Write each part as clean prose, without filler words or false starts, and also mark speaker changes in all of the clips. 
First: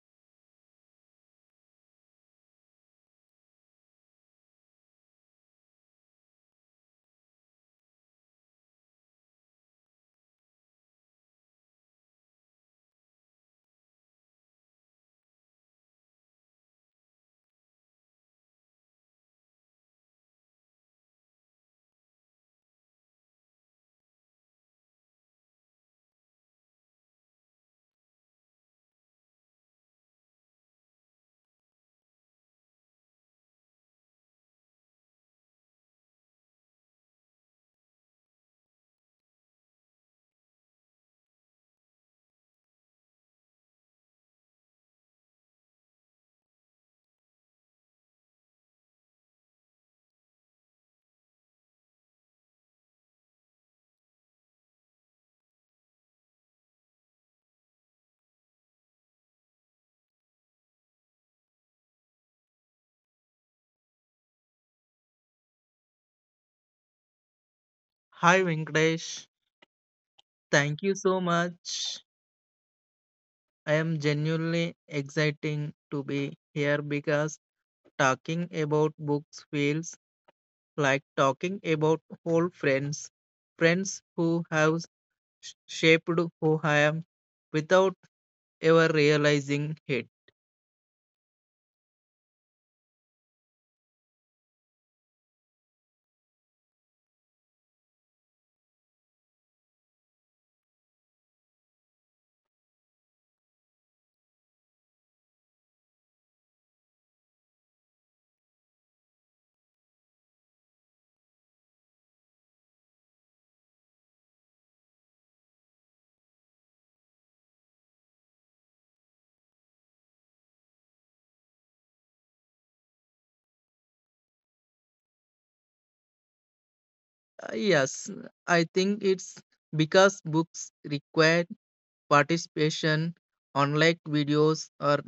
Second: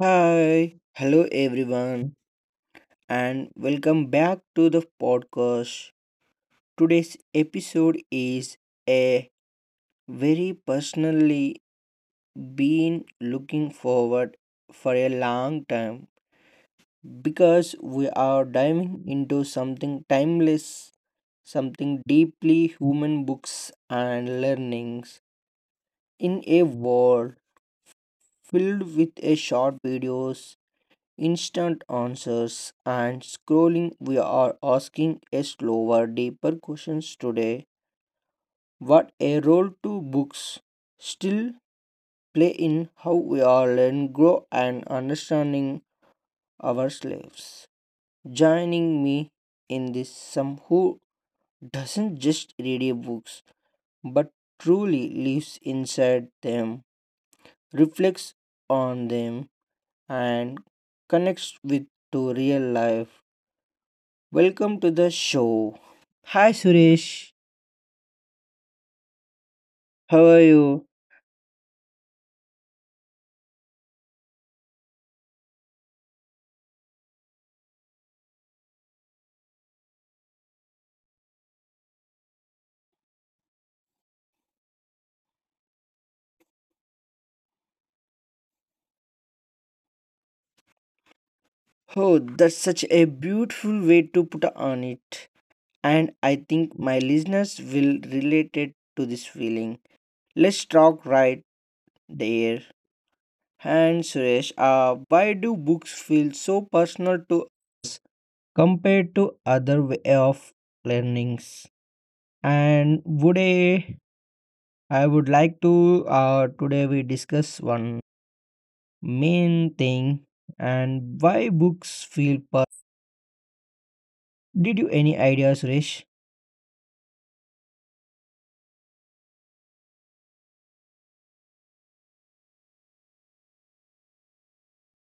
Speaker 1: Hi, hello everyone, and welcome back to the podcast. Today's episode is a very personally been looking forward for a long time because we are diving into something timeless, something deeply human books and learnings in a world filled with a short videos instant answers and scrolling, we are asking a slower, deeper questions today. What a role do books still play in how we are learn, grow, and understanding ourselves. Joining me in this, some who doesn't just read a books but truly lives inside them, reflects on them, and connects with to real life. Welcome to the show. Hi Suresh,
Speaker 2: Hi Venkatesh,
Speaker 1: how are
Speaker 2: thank
Speaker 1: you?
Speaker 2: you so much. I am genuinely exciting to be here because talking about books feels like talking about old friends, friends who have shaped who I am without ever realizing it.
Speaker 1: Oh, that's such a beautiful way to put on it. And I think my listeners will relate it to this feeling. Let's talk right there. And Suresh, why do books feel so personal to us compared to other way of learnings? And would I, I would like to today we discuss one. Main thing and why books feel per, did you any idea Suresh?
Speaker 2: Yes, I think it's because books require participation, unlike videos or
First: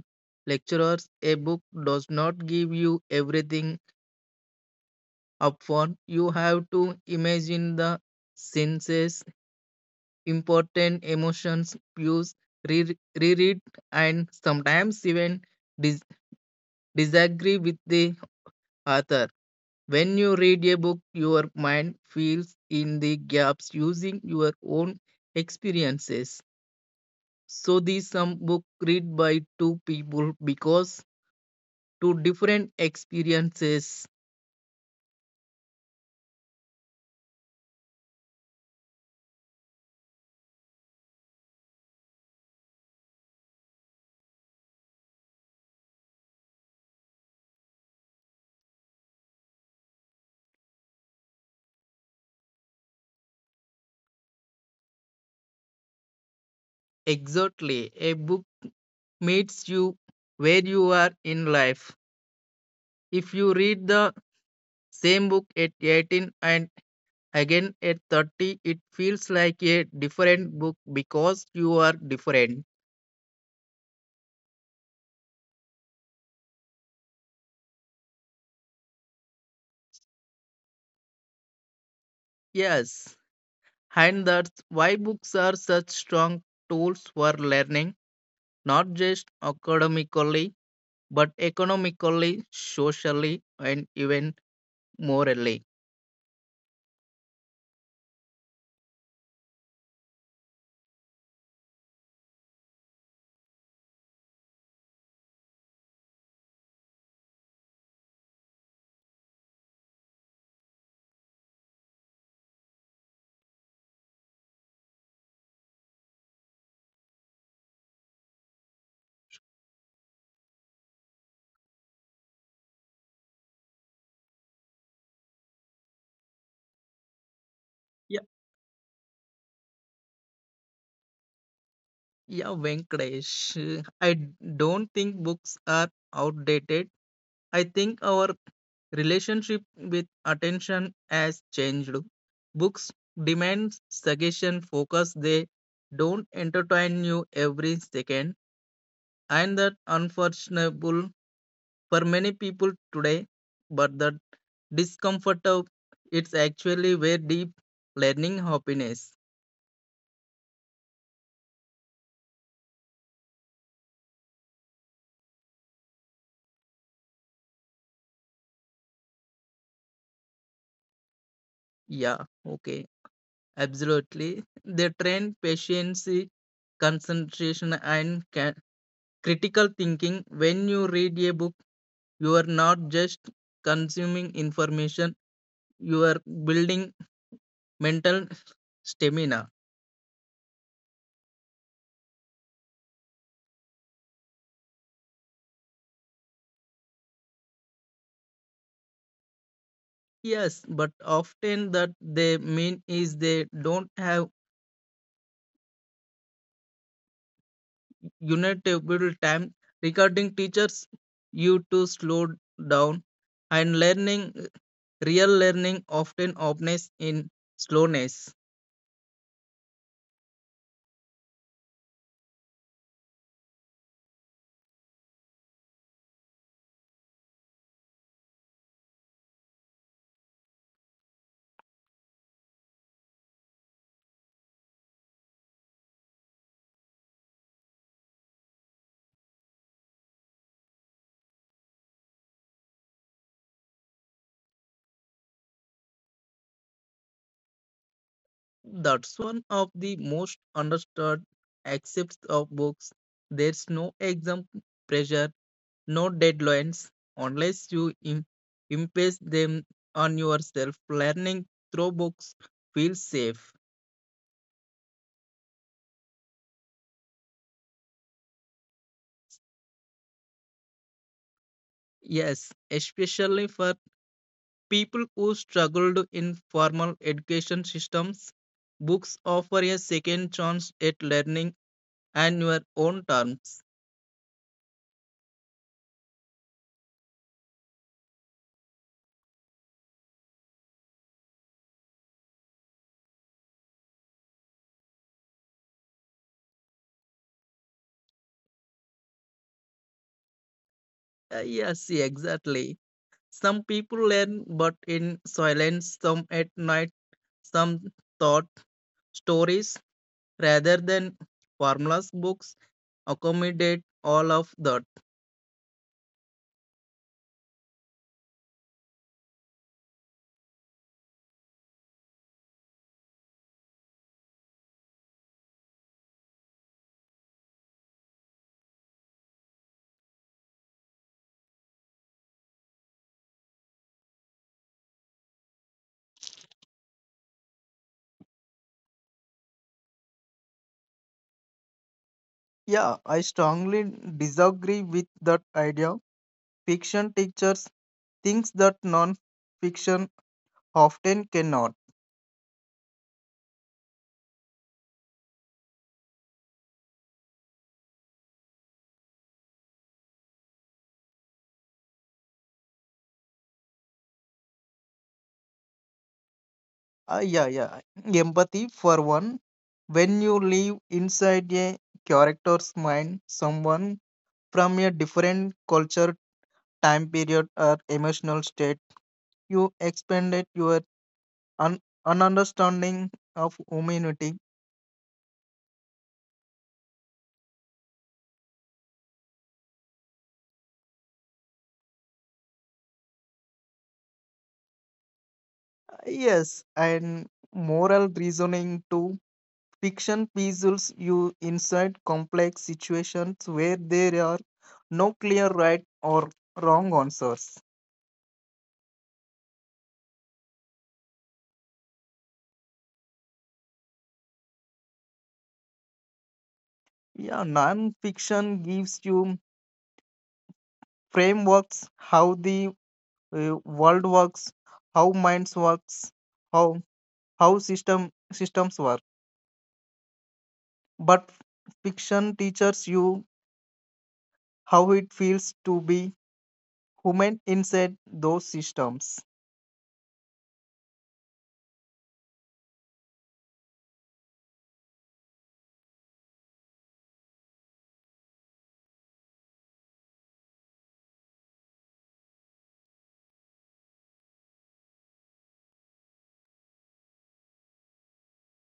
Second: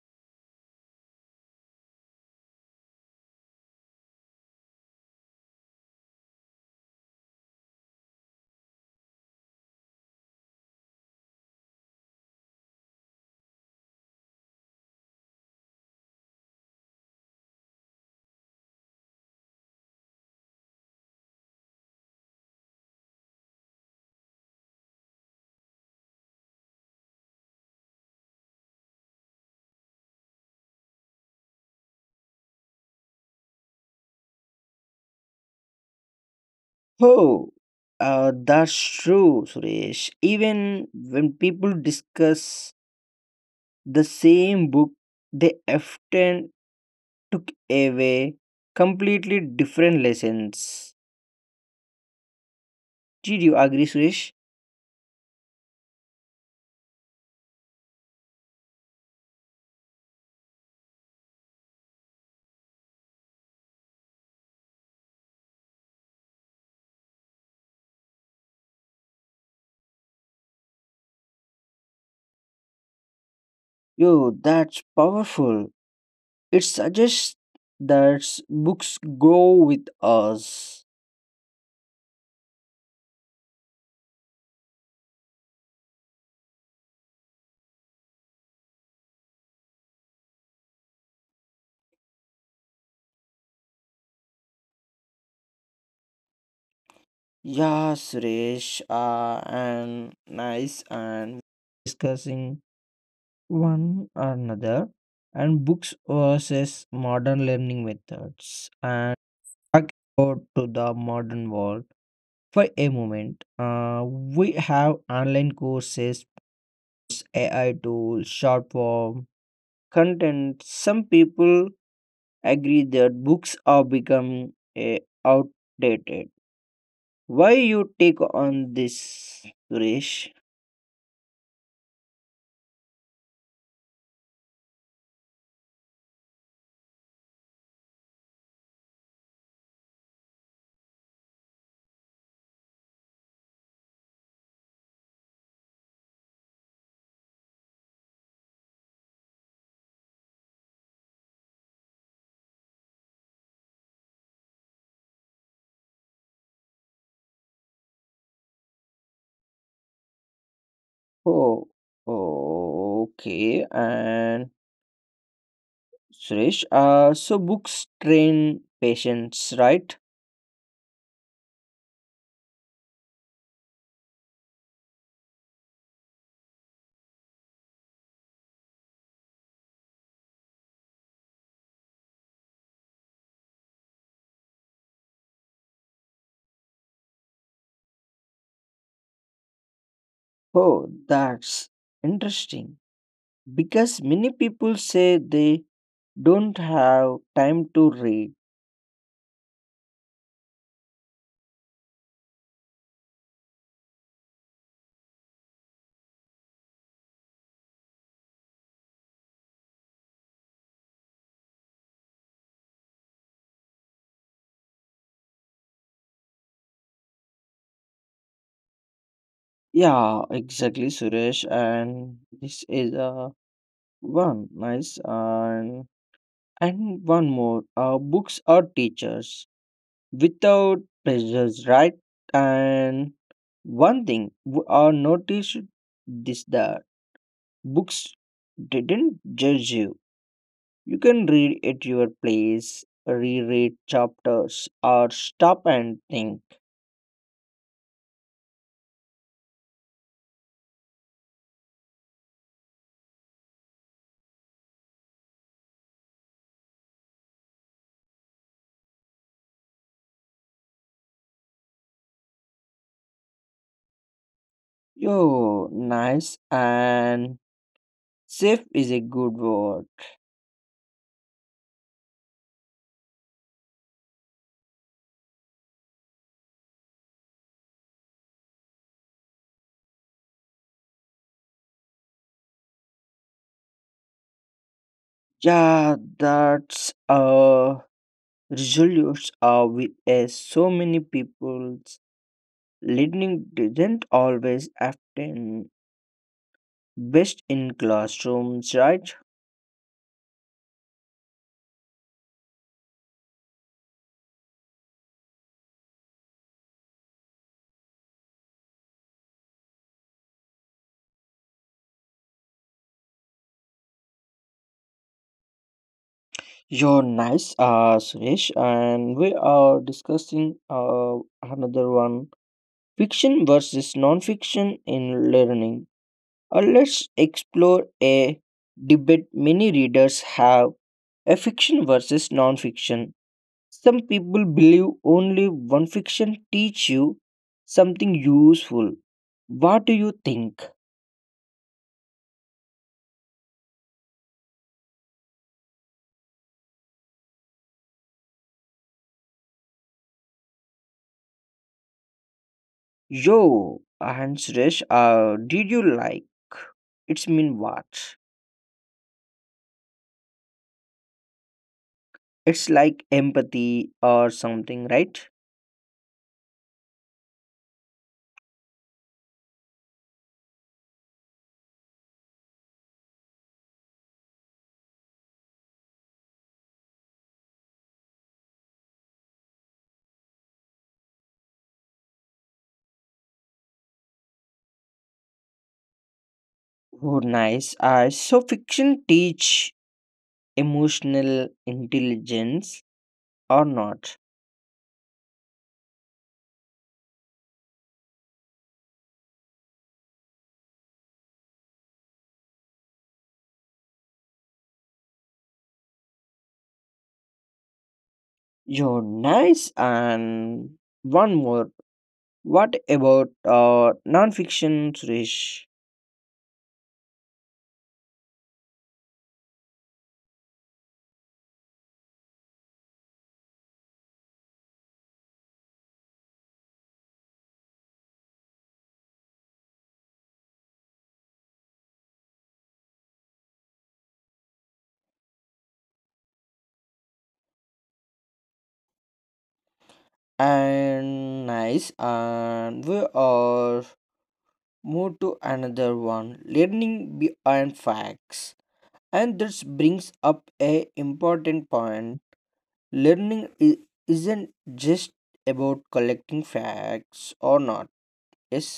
Speaker 2: lecturers. A book does not give you everything upon. You have to imagine the senses, important emotions, views, reread, and sometimes even dis- disagree with the author. When you read a book, your mind fills in the gaps using your own experiences. So these some book read by two people because two different experiences.
Speaker 1: Oh, that's true, Suresh. Even when people discuss the same book, they often took away completely different lessons. Did you agree, Suresh?
Speaker 2: Exactly, a book meets you where you are in life. If you read the same book at 18 and again at 30, it feels like a different book because you are different.
Speaker 1: Yo, that's powerful. It suggests that books grow with us.
Speaker 2: Yes, and that's why books are such strong tools for learning, not just academically, but economically, socially, and even morally.
Speaker 1: Yeah, Suresh, and nice, and discussing one another and books versus modern learning methods and back out to the modern world for a moment. We have online courses, AI tools, short form content. Some people agree that books are becoming uh, outdated. Why you
Speaker 2: Yeah,
Speaker 1: take on this, Suresh?
Speaker 2: yeah, Venkatesh. I don't think books are outdated. I think our relationship with attention has changed. Books demand suggestion focus. They don't entertain you every second. And that unfortunate for many people today, but the discomfort of it's actually where deep learning happiness.
Speaker 1: Oh, oh, okay. And Suresh, so books train patients, right?
Speaker 2: Yeah, okay. Absolutely. They train patience, concentration and critical thinking. When you read a book, you are not just consuming information you are building mental stamina.
Speaker 1: Oh, that's interesting because many people say they don't have time to read.
Speaker 2: Yes, but often that they mean is they don't have unitable time regarding teachers you to slow down and learning real learning often opens in slowness.
Speaker 1: Yeah, exactly, Suresh. And this is one nice and one more. Books are teachers without pressures, right? And one thing I noticed this that books didn't judge you. You can read at your place, reread chapters, or stop and think.
Speaker 2: That's one of the most understood aspects of books. There's no exam pressure, no deadlines unless you impose them on yourself. Learning through books feels safe.
Speaker 1: Yo, nice and safe is a good word.
Speaker 2: Yes, especially for people who struggled in formal education systems, books offer a second chance at learning on your own terms.
Speaker 1: Yeah, that's a resolutions are with so many people's learning didn't always happen best in classrooms, right?
Speaker 2: Yes, exactly. Some people learn, but in silence, some at night, some thought stories rather than formulas books accommodate all of that.
Speaker 1: You're nice, Suresh, and we are discussing another one fiction versus non fiction in learning. Let's explore a debate many readers have a fiction versus non fiction. Some people believe only one fiction teach you something useful. What do you think?
Speaker 2: Yeah, I strongly disagree with that idea. Fiction teaches things that non-fiction often cannot.
Speaker 1: Yo, and Suresh, did you like? It's mean what? It's like empathy or something, right?
Speaker 2: Yeah. Empathy for one. When you live inside a character's mind, someone from a different culture, time period, or emotional state, you expanded your un- understanding of humanity.
Speaker 1: Oh, nice. So fiction teach emotional intelligence or not?
Speaker 2: Yes, and moral reasoning too. Fiction puzzles you inside complex situations where there are no clear right or wrong answers.
Speaker 1: Yo, nice. And one more. What about non-fiction, Suresh?
Speaker 2: Yeah, non-fiction gives you frameworks how the world works, how minds works, how how systems work. But fiction teaches you how it feels to be human inside those systems.
Speaker 1: And nice. And we are move to another one. Learning beyond facts. And this brings up a important point, learning i- isn't just about collecting facts or not yes.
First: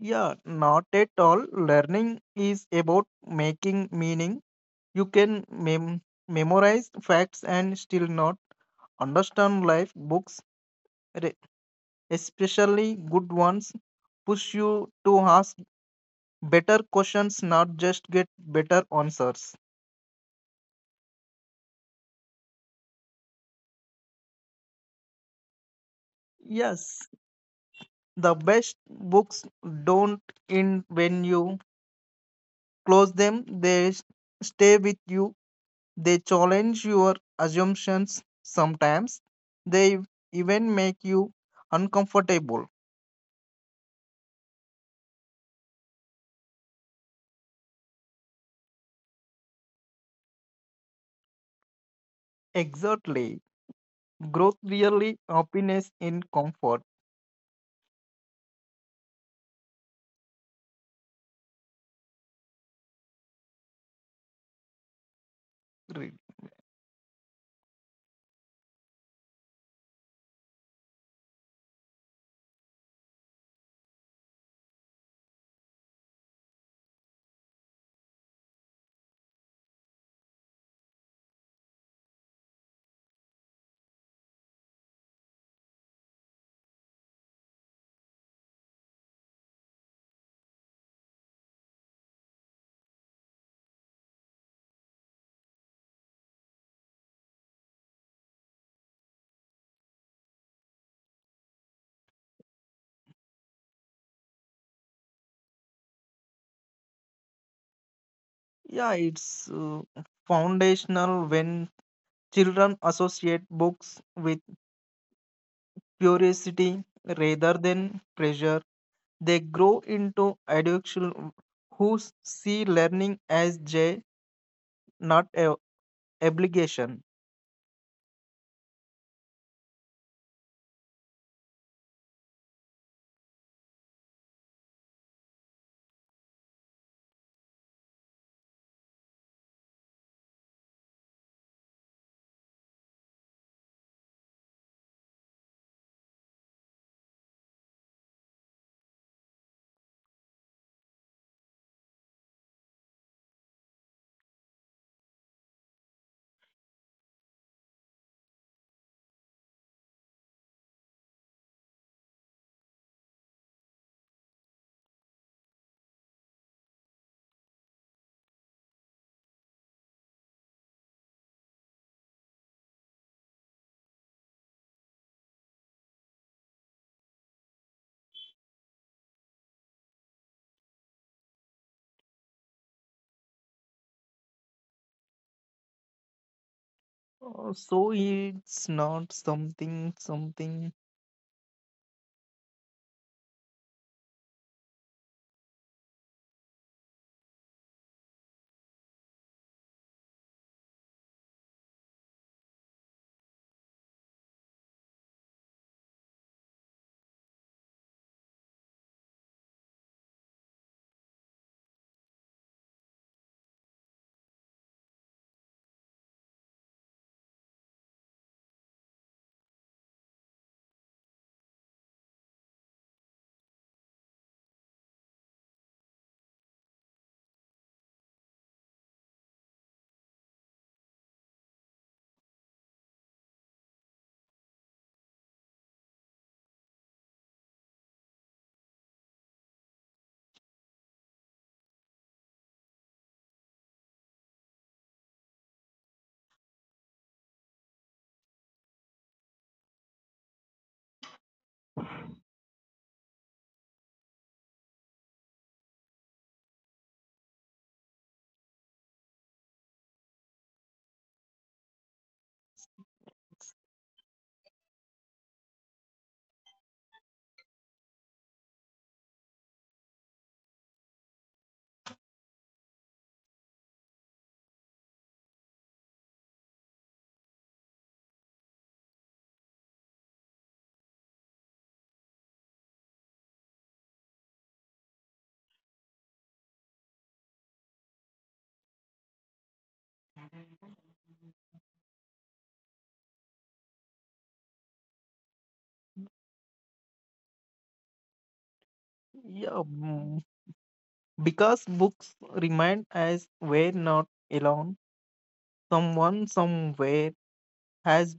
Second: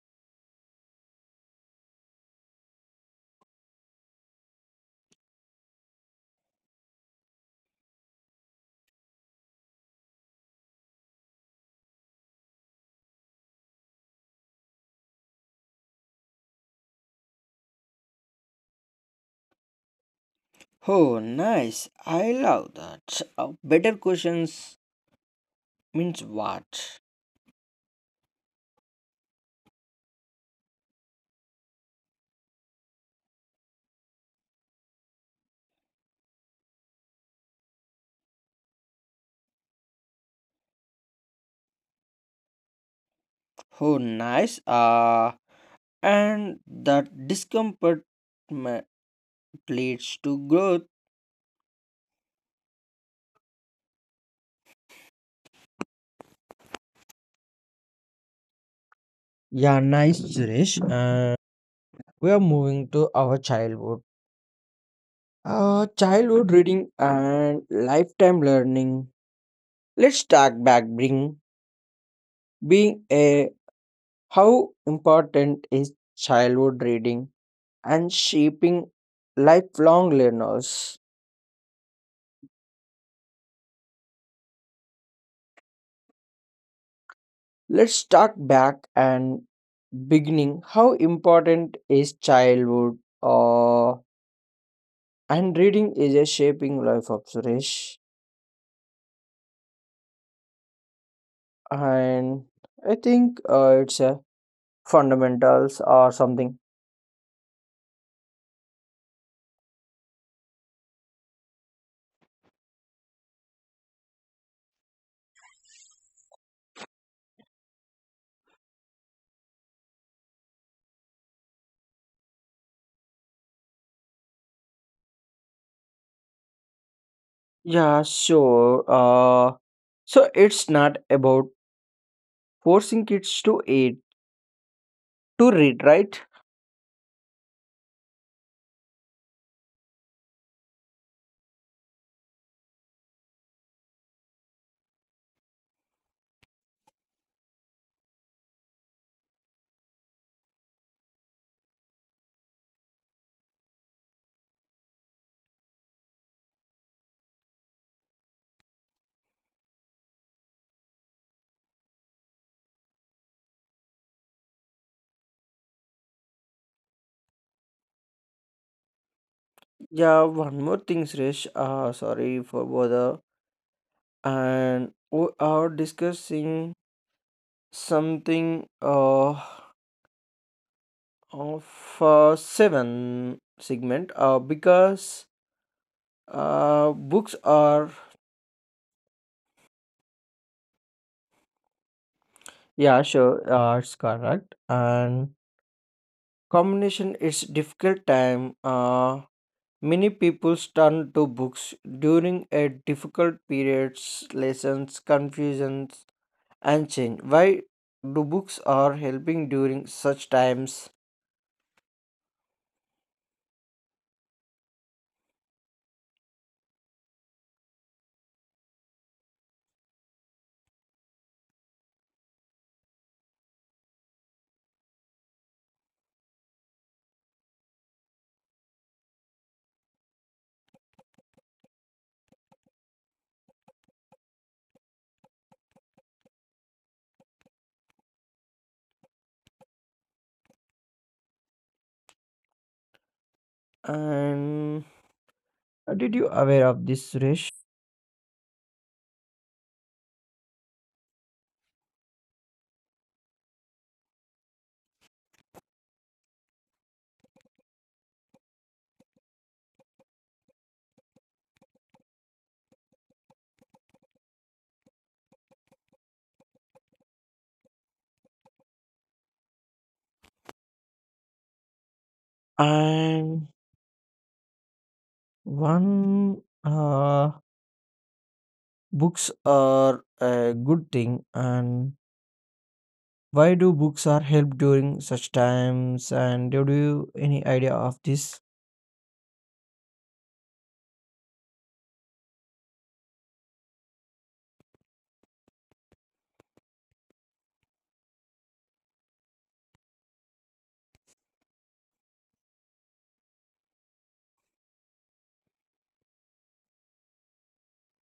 Speaker 2: Yeah, not at all. Learning is about making meaning. You can memorize facts and still not understand life. Books, re- especially good ones, push you to ask better questions, not just get better answers.
Speaker 1: Oh nice, I love that. Better questions means what?
Speaker 2: Yes, the best books don't end when you close them, they stay with you. They challenge your assumptions sometimes. They even make you uncomfortable.
Speaker 1: Oh nice, and that discomfort ma- leads to growth.
Speaker 2: Exactly. Growth really happiness in comfort
Speaker 1: Yeah, nice, Suresh. We are moving to our childhood.
Speaker 2: really.
Speaker 1: Childhood reading and lifetime learning. Let's talk back bring being a how important is childhood reading and shaping lifelong learners. Let's talk back and beginning how important is childhood and reading is a shaping life of Suresh and I think it's a fundamentals or something.
Speaker 2: Yeah, it's foundational. When children associate books with curiosity rather than pressure, they grow into adults who see learning as joy, not a obligation.
Speaker 1: Yeah, sure. So it's not about forcing kids to eat to read, right? Yeah, one more thing, Suresh. Sorry for bother. And we are discussing something of seven segment because books
Speaker 2: So
Speaker 1: are
Speaker 2: it's not something.
Speaker 1: yeah sure it's correct and combination is difficult time, many people turn to books during a difficult periods lessons confusions and change why do books are helping during such times and did you aware of this Suresh and one books are a good thing and why do books are help during such times and do you any idea of this?
Speaker 2: Yeah, mm, because books remind us we're not alone. Someone somewhere has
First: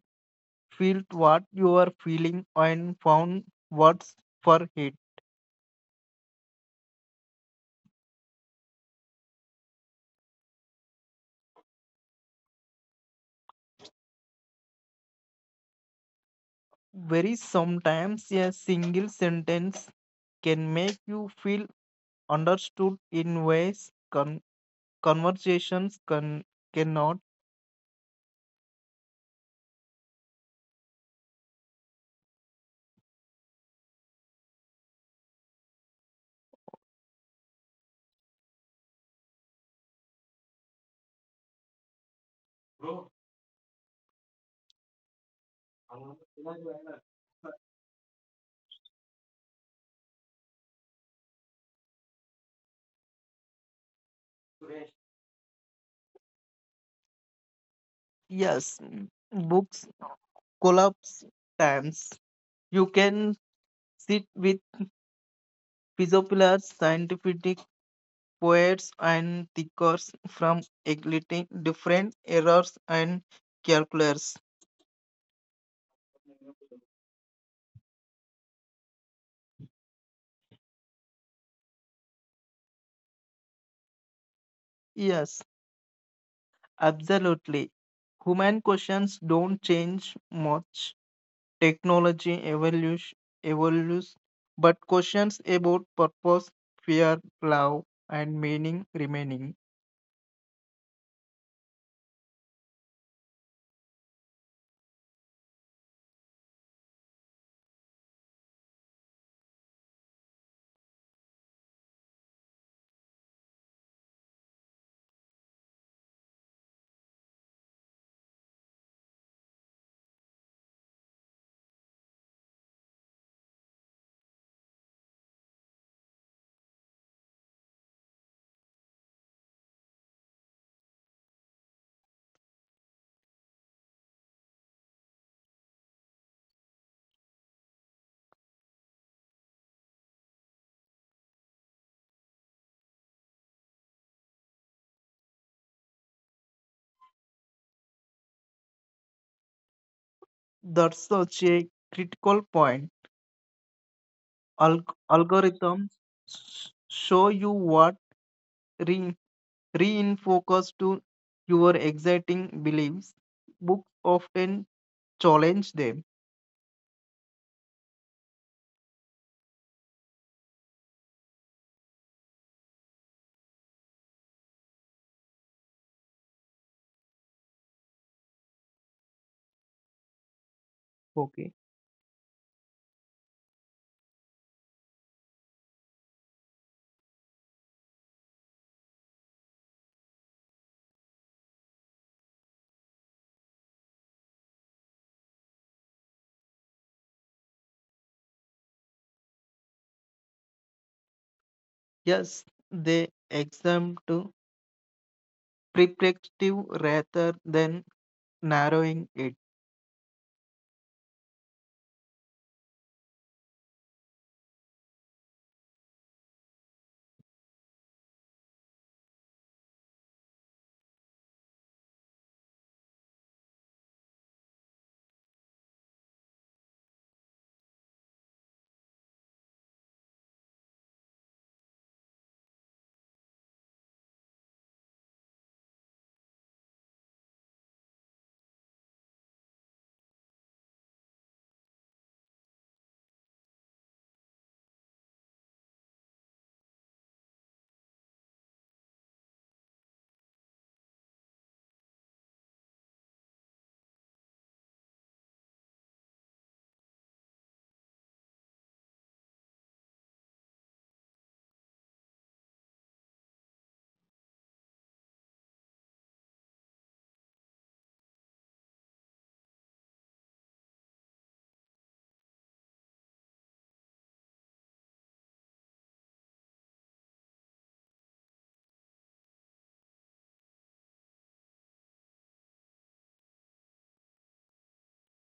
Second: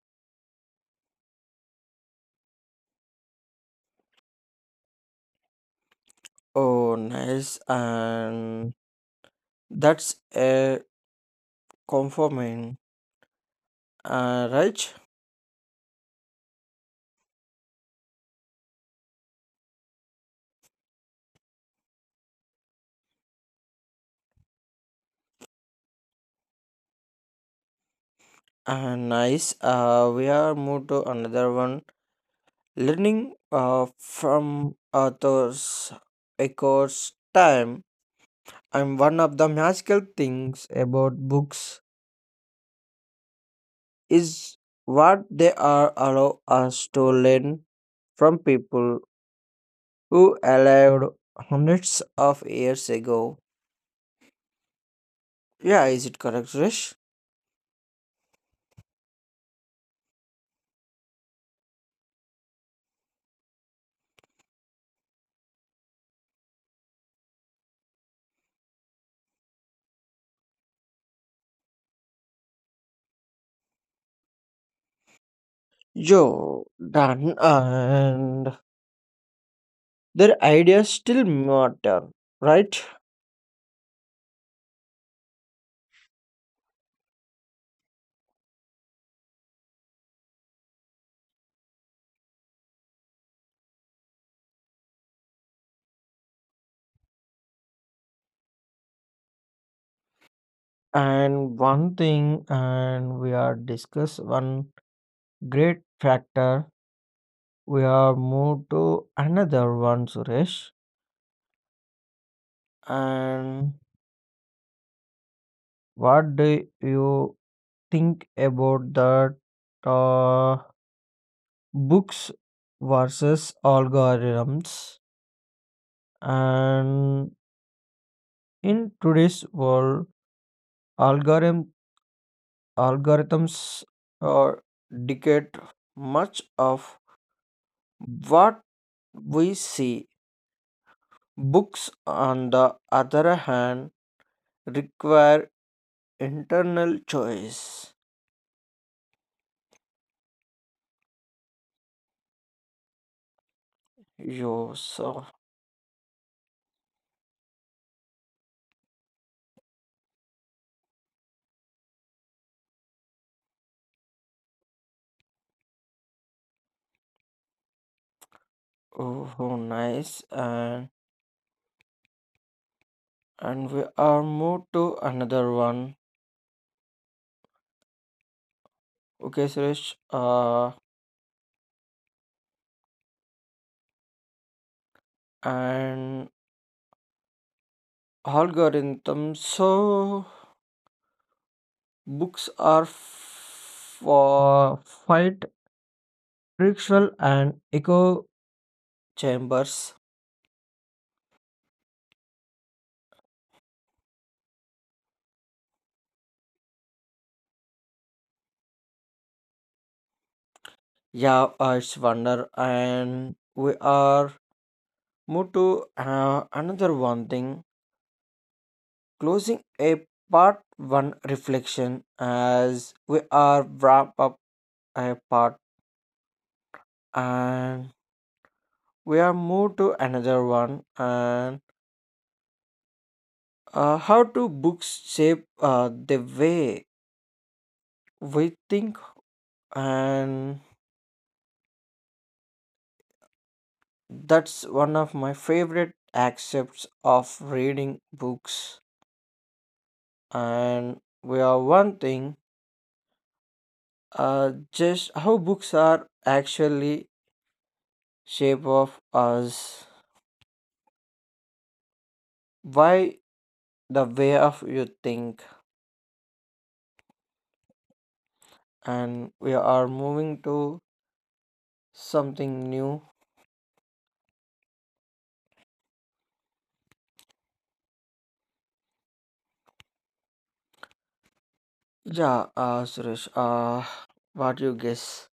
Speaker 2: felt what you are feeling and found words for it.
Speaker 1: Oh nice, and that's a conforming right.
Speaker 2: Very sometimes a single sentence can make you feel understood in ways conversations cannot.
Speaker 1: And nice we are moved to another one. Learning from authors echoes time, and one of the magical things about books is what they are allow us to learn from people who lived hundreds of years ago. Yeah, is it correct, Rish?
Speaker 2: Yes, books collapse times. You can sit with philosophers, scientific poets, and thinkers from completely different eras and calculators.
Speaker 1: Yo, done, and their ideas still matter, right?
Speaker 2: Yes. Absolutely. Human questions don't change much. Technology evolution evolves, but questions about purpose, fear, love, and meaning remaining.
Speaker 1: And one thing, and we are discuss one great factor. We are moved to another one, Suresh. And what do you think about that uh, books versus algorithms? And in today's world, algorithm algorithms are dictate much of what we see. Books, on the other hand, require internal choice
Speaker 2: That's such a critical point.
Speaker 1: yourself.
Speaker 2: Algorithms show you what re- reinforces to your exciting beliefs. Books often challenge them.
Speaker 1: Oh, oh, nice. And we are moved to another one. Okay, Suresh.
Speaker 2: Okay.
Speaker 1: And algorithm. So books are for fight ritual and echo chambers.
Speaker 2: Yes, they exempt perspective rather than narrowing it.
Speaker 1: Yeah, it's wonder. And we are moved to another one thing. Closing a part one reflection as we are wrap up iPod and we are moved to another one and how do books shape the way we think and that's one of my favorite aspects of reading books and we are one thing, just how books are actually shape of us by the way of you think and we are moving to something new. Yeah, Suresh, what you guess?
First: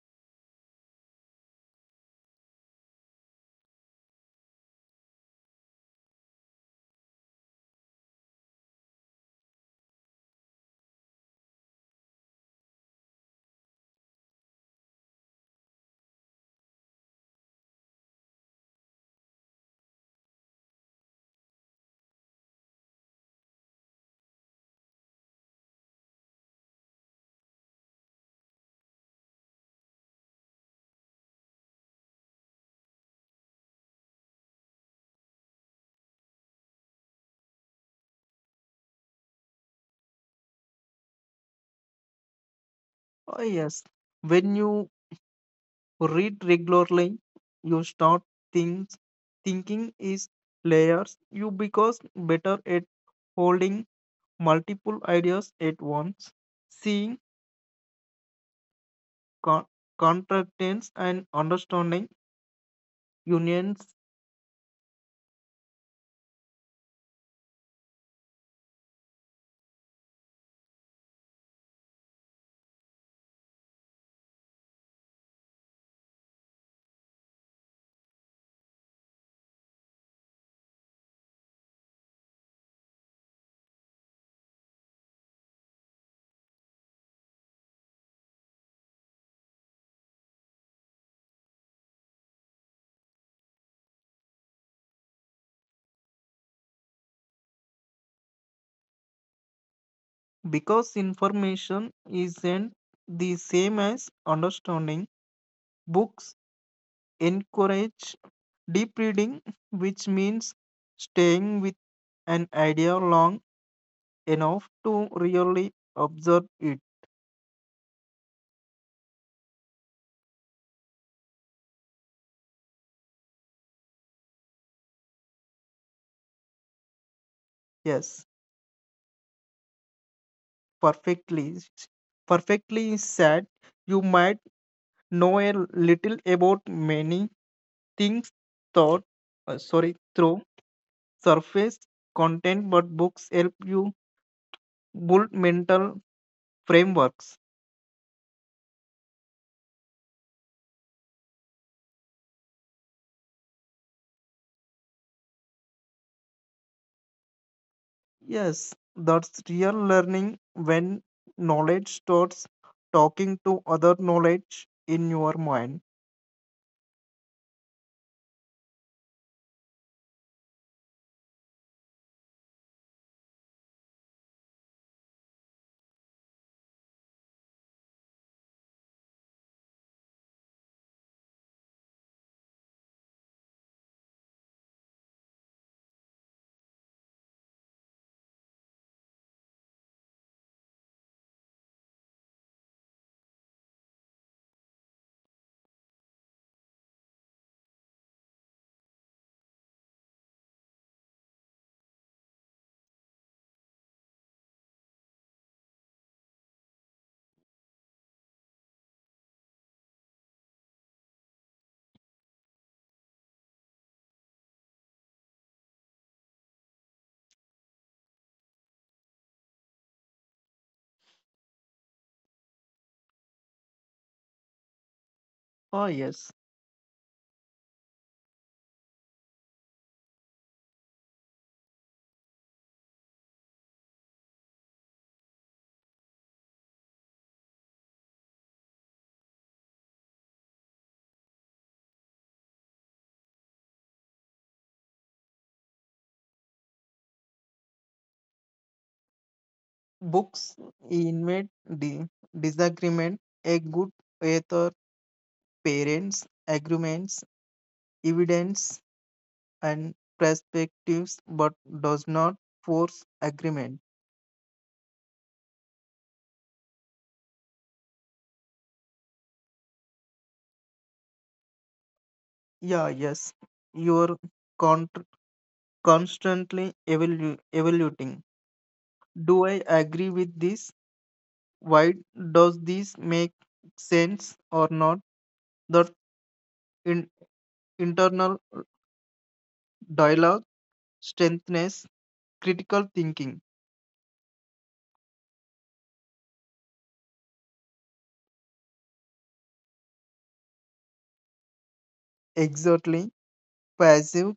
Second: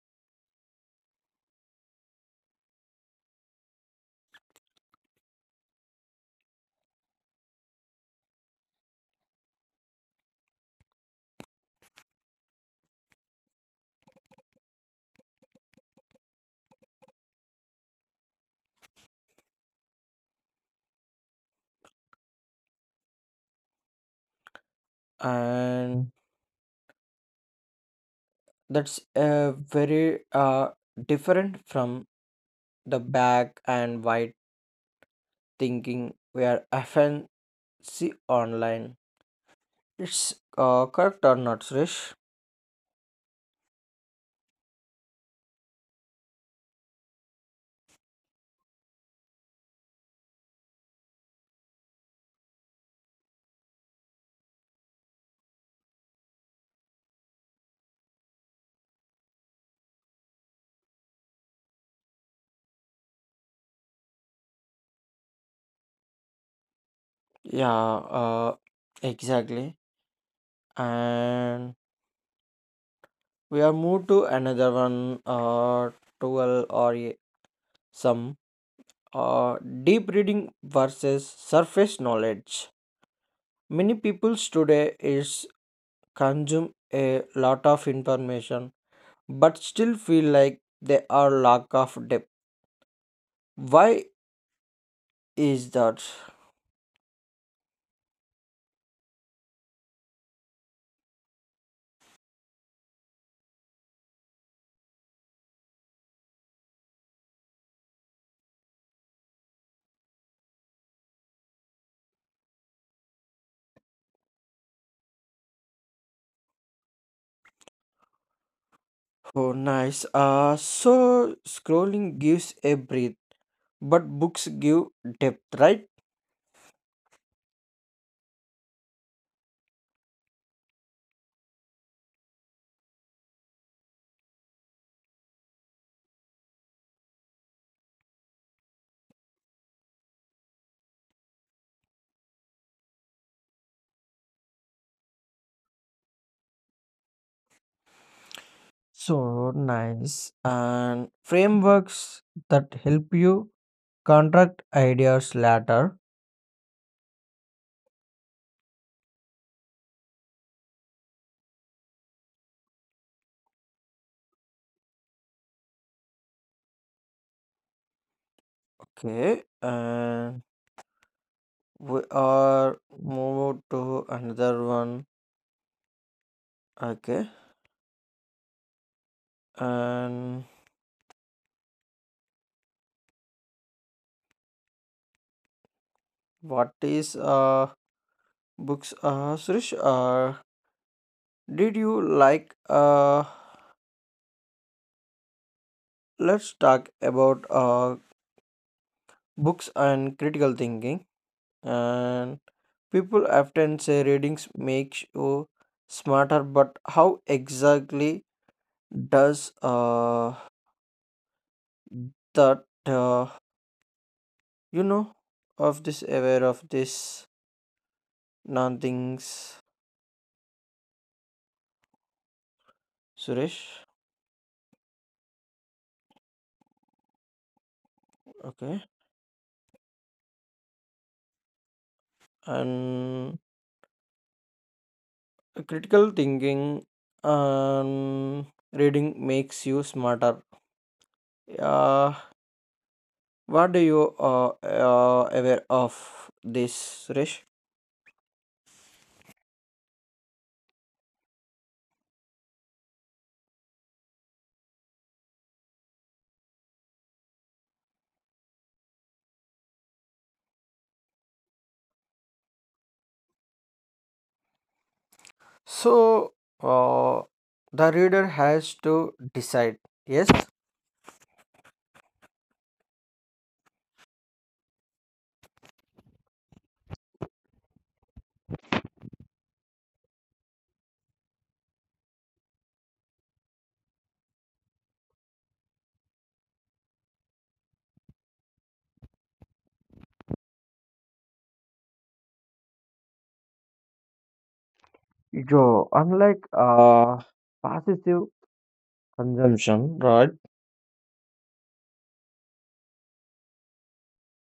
Speaker 1: And that's a very different from the black and white thinking we are often see online. It's correct or not, Suresh?
Speaker 2: Oh, yes, when you read regularly, you start things thinking is layers. You because better at holding multiple ideas at once, seeing con- contractants and understanding unions.
Speaker 1: Yeah, exactly. And we are moved to another one, tool or some uh deep reading versus surface knowledge. Many peoples today is consume a lot of information but still feel like they are lack of depth, why is that?
Speaker 2: Because information isn't the same as understanding, books encourage deep reading, which means staying with an idea long enough to really observe it.
Speaker 1: Oh nice, so scrolling gives a breath but books give depth right?
Speaker 2: Yes, perfectly. Perfectly said. You might know a little about many things thought sorry through surface content, but books help you build mental frameworks.
Speaker 1: So nice, and frameworks that help you contract ideas later.
Speaker 2: Yes, that's real learning when knowledge starts talking to other knowledge in your mind.
Speaker 1: Okay, and we are move to another one. Okay, and what is books. Suresh, did you like? Let's talk about books and critical thinking. And people often say readings makes you smarter, but how exactly does that you know of this aware of this non things, Suresh?
Speaker 2: Yes.
Speaker 1: Okay, and critical thinking and reading makes you smarter. Uh, what do you aware of this, Rish?
Speaker 2: Books invade the disagreement. A good author, parents, agreements, evidence, and perspectives, but does not force agreement.
Speaker 1: So, uh, the reader has to decide. Yes.
Speaker 2: Yeah, yes. You're con- constantly evaluating. Do I agree with this? Why does this make sense or not? The in, internal dialogue strengthens critical thinking.
Speaker 1: Yo, unlike passive consumption, right?
Speaker 2: Exactly. Passive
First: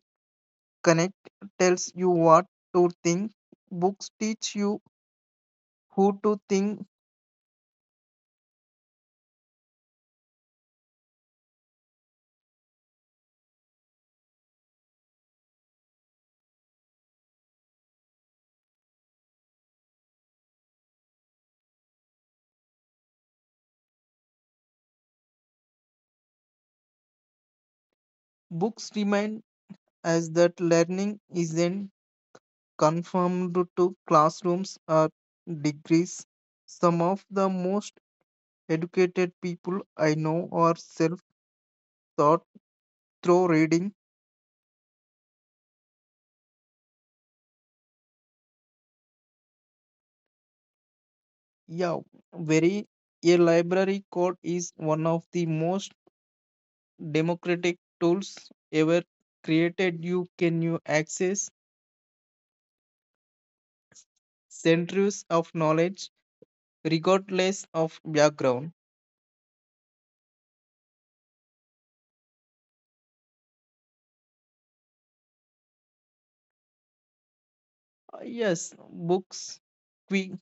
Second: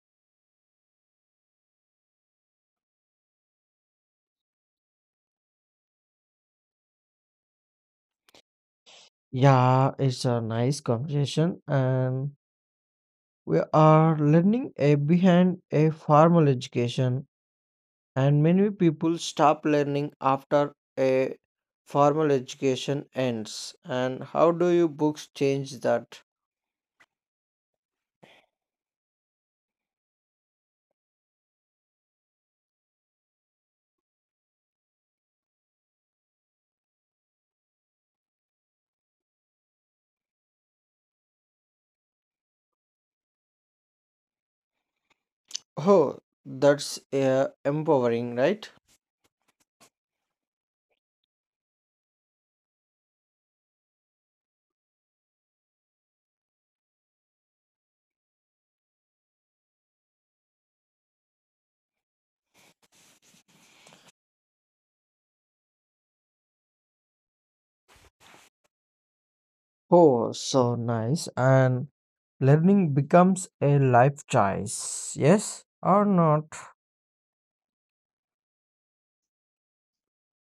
Speaker 2: connect tells you what to think. Books teach you who to think.
Speaker 1: Yeah, it's a nice conversation, and we are learning a behind a formal education. And many people stop learning after a formal education ends and how do you books change that?
Speaker 2: Books remind us that learning isn't confined to classrooms or degrees. Some of the most educated people I know are self taught through reading.
Speaker 1: Oh that's uh, empowering right?
Speaker 2: Yeah, very. A library code is one of the most democratic tools ever created. You can you access centuries of knowledge regardless of background.
Speaker 1: Oh so nice, and learning becomes a life choice, yes or not?
Speaker 2: Yes, books quick,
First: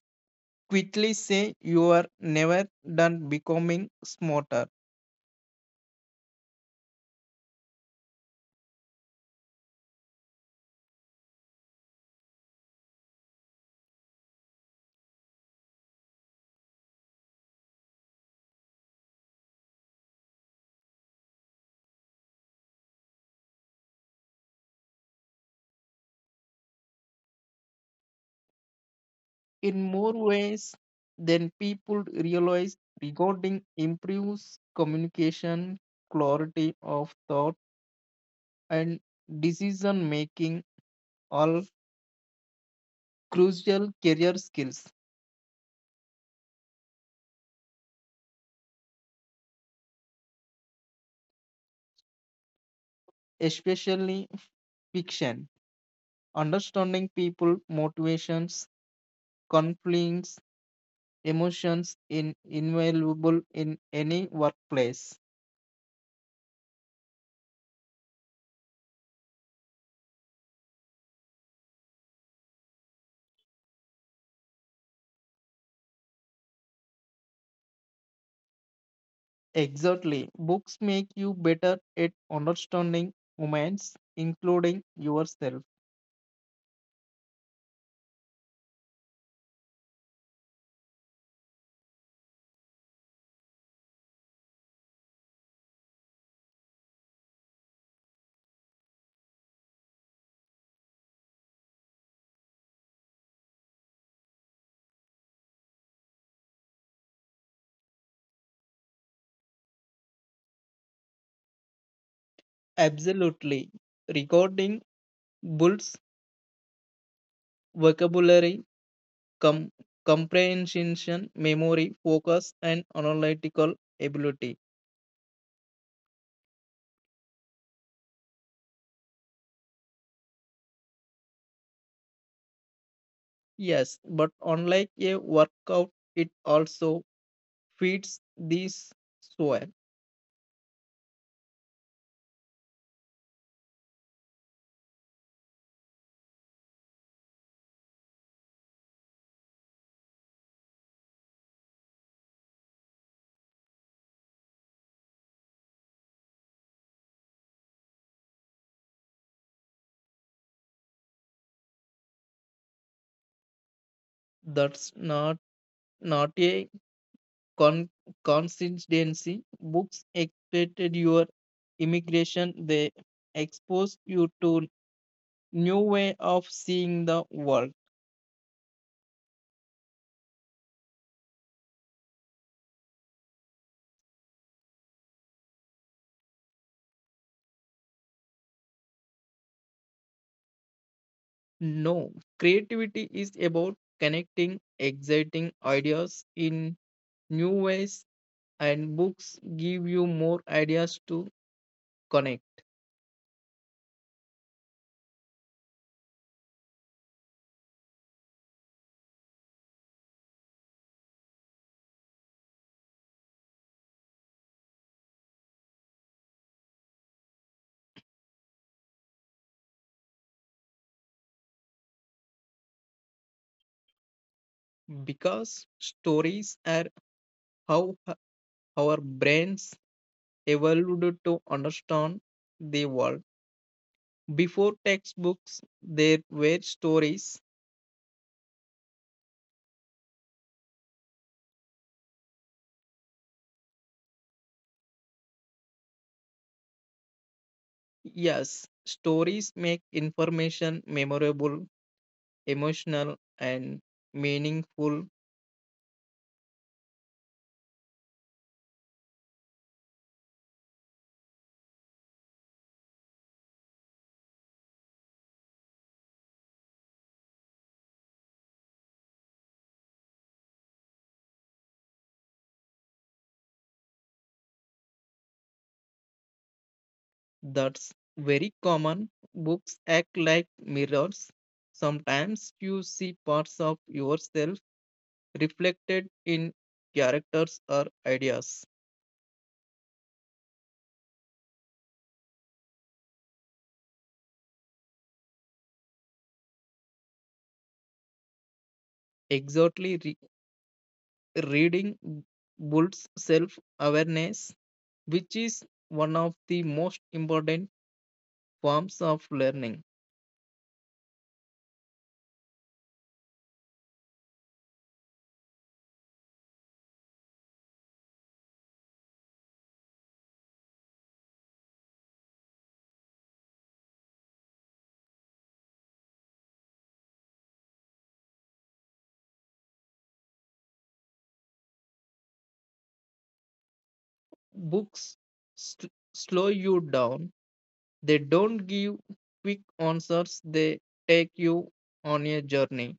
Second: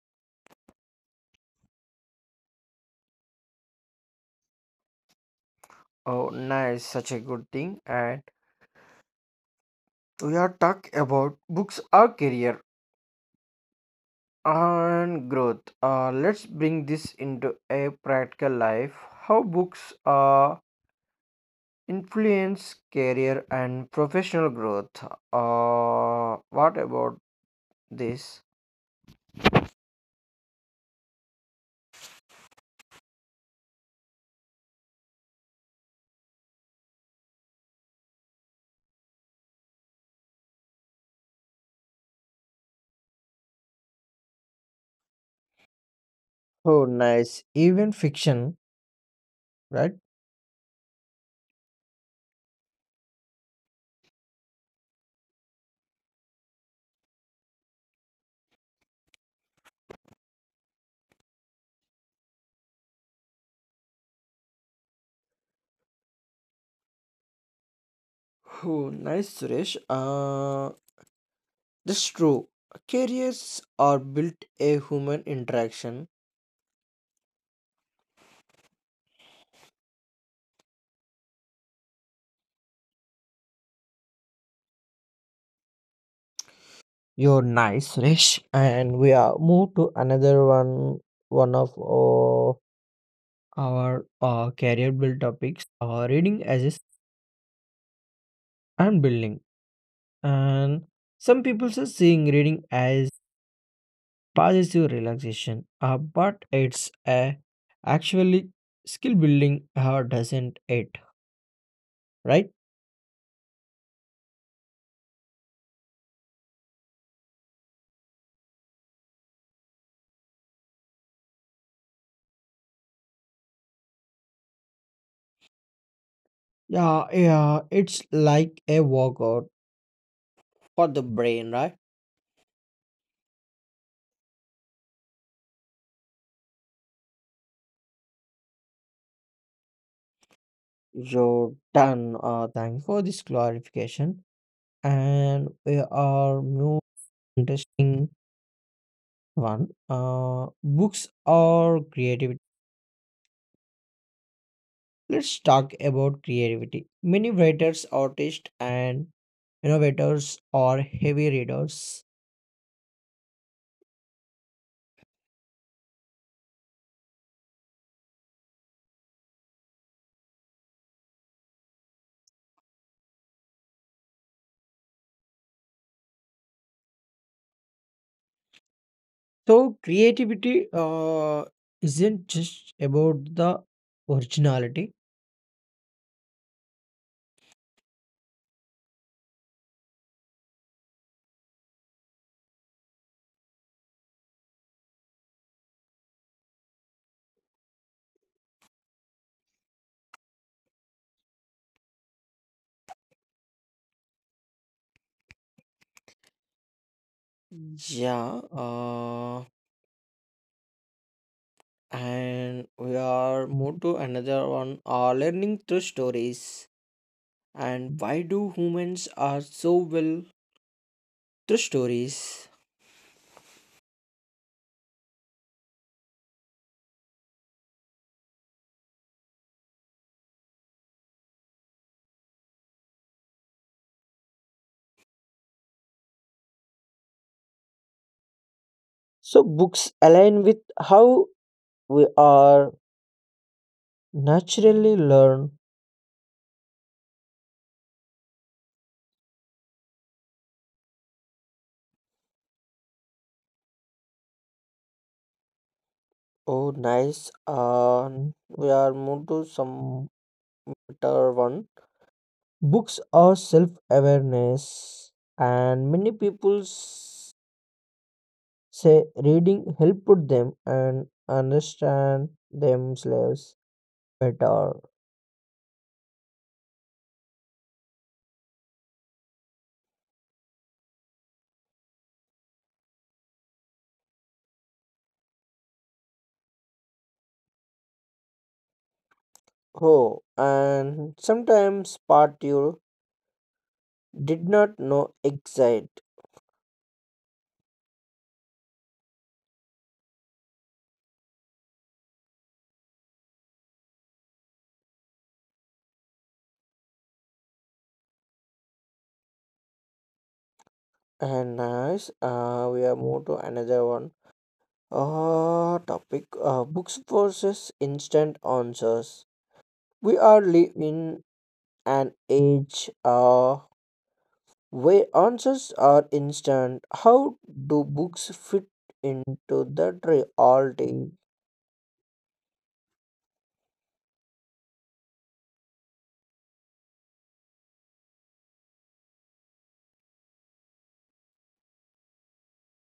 Speaker 2: quickly say you are never done becoming smarter.
Speaker 1: Oh nice, such a good thing, and we are talk about books our career and growth. Uh, let's bring this into a practical life how books are influence, career, and professional growth. What about this?
Speaker 2: In more ways than people realize, recording improves communication, clarity of thought and decision making are crucial career skills,
Speaker 1: Oh, nice. Even fiction, right?
Speaker 2: especially fiction. Understanding people, motivations, conflicts, emotions in invaluable in any workplace.
Speaker 1: Oh, nice, Suresh. That's true. Careers are built a human interaction.
Speaker 2: Exactly. Books make you better at understanding humans, including yourself.
Speaker 1: You're nice, Suresh. And we are move to another one, one of our career build topics, reading as a and building. And some people are seeing reading as passes you relaxation, but it's a actually skill building, doesn't it? Right?
Speaker 2: Absolutely. Recording builds vocabulary, com- comprehension, memory, focus, and analytical ability.
Speaker 1: Yeah. It's like a workout for the brain, right?
Speaker 2: Yes, but unlike a workout, it also feeds this soil.
Speaker 1: You're done. Thanks for this clarification. And we are more interesting one. Books or creativity. Let's talk about creativity. Many writers, artists, and innovators are heavy readers.
Speaker 2: That's not a con- consistency. Books expected your immigration. They exposed you to new way of seeing the world.
Speaker 1: So creativity isn't just about the originality.
Speaker 2: No, creativity is about connecting exciting ideas in new ways, and books give you more ideas to connect.
Speaker 1: Yeah, and we are moved to another one. Learning through stories and why do humans are so well through stories?
Speaker 2: Because stories are how our brains evolved to understand the world. Before textbooks there were stories.
Speaker 1: So books align with how we are naturally learn.
Speaker 2: Yes, stories make information memorable, emotional and meaningful.
Speaker 1: Oh, nice. We are moved to some better one. Books are self awareness, and many people say reading helped them and understand themselves better.
Speaker 2: That's very common. Books act like mirrors. Sometimes you see parts of yourself reflected in characters or ideas.
Speaker 1: Oh, and sometimes part you did not know exit.
Speaker 2: Exactly. Reading builds self awareness, which is one of the most important forms of learning.
Speaker 1: And nice, we are move to another one. Topic books versus instant answers. We are live in an age. Where answers are instant. How do books fit into that reality?
Speaker 2: Books slow you down, they don't give quick answers, they take you on a journey.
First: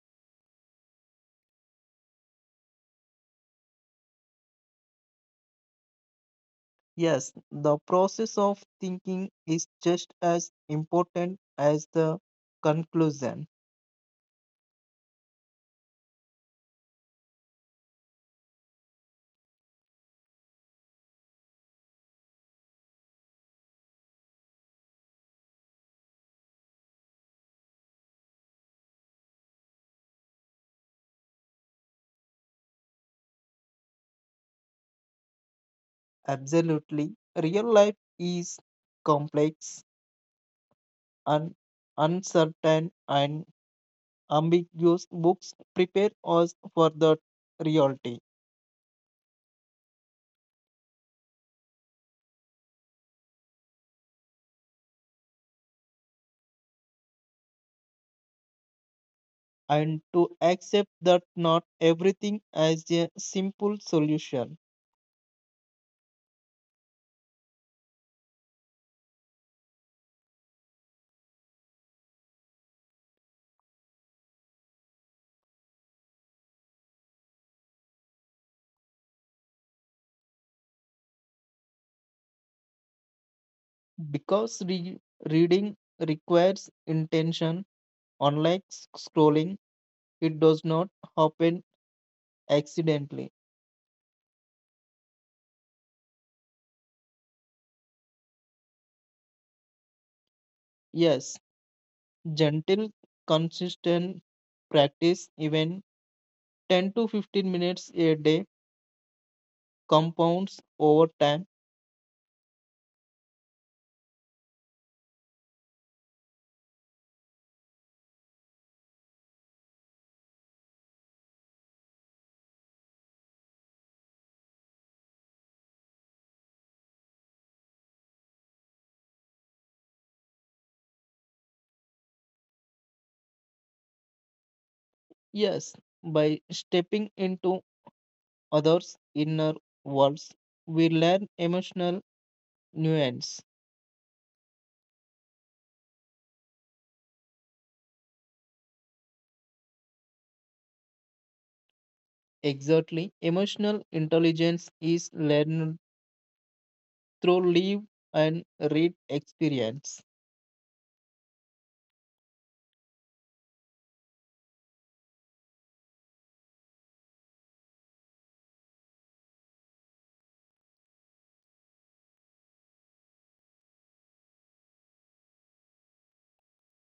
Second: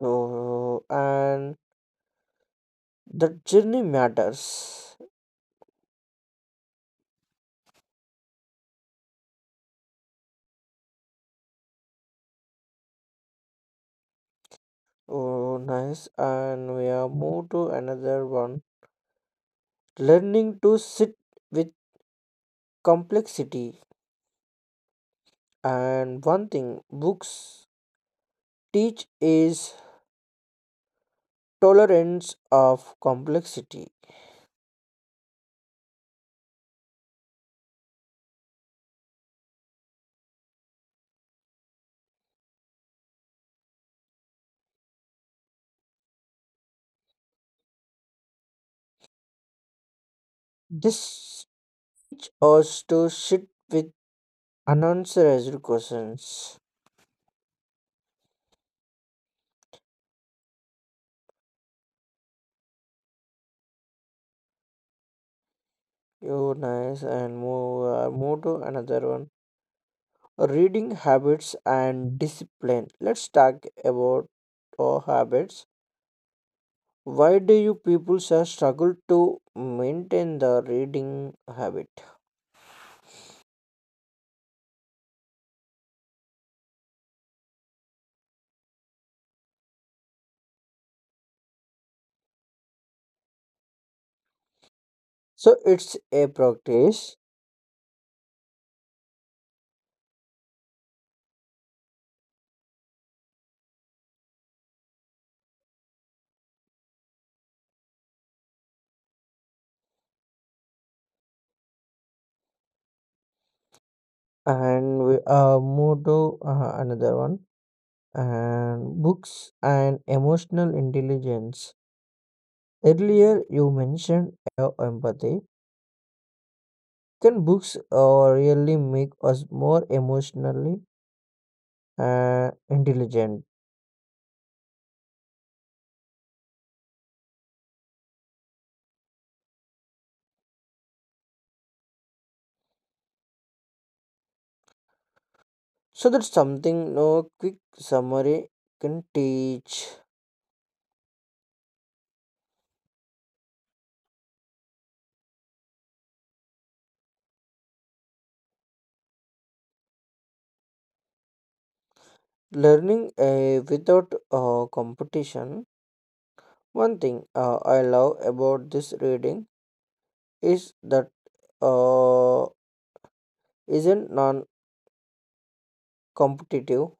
Speaker 1: Oh, and the journey matters.
Speaker 2: Yes, the process of thinking is just as important as the conclusion.
Speaker 1: Oh, nice. And we are move to another one. Learning to sit with complexity. And one thing books teach is tolerance of complexity.
Speaker 2: Absolutely. Real life is complex and uncertain, and ambiguous books prepare us for that reality,
Speaker 1: This teach us to sit with unanswered questions.
Speaker 2: and to accept that not everything as a simple solution.
Speaker 1: Oh, nice. And move, move to another one. Reading habits and discipline. Let's talk about our habits. Why do you people sir, struggle to maintain the reading habit?
Speaker 2: Because reading requires intention, unlike scrolling, it does not happen accidentally.
Speaker 1: So it's a practice,
Speaker 2: Yes, gentle, consistent practice, even 10 to 15 minutes a day compounds over time.
Speaker 1: and we move to another one. And books and emotional intelligence. Earlier, you mentioned empathy. Can books really make us more emotionally intelligent.
Speaker 2: Yes, by stepping into others' inner worlds, we learn emotional nuance.
Speaker 1: So that's something no quick summary can teach.
Speaker 2: Exactly, emotional intelligence is learned through live and read experience.
Speaker 1: Learning without competition. One thing I love about this reading is that uh, isn't non-competitive.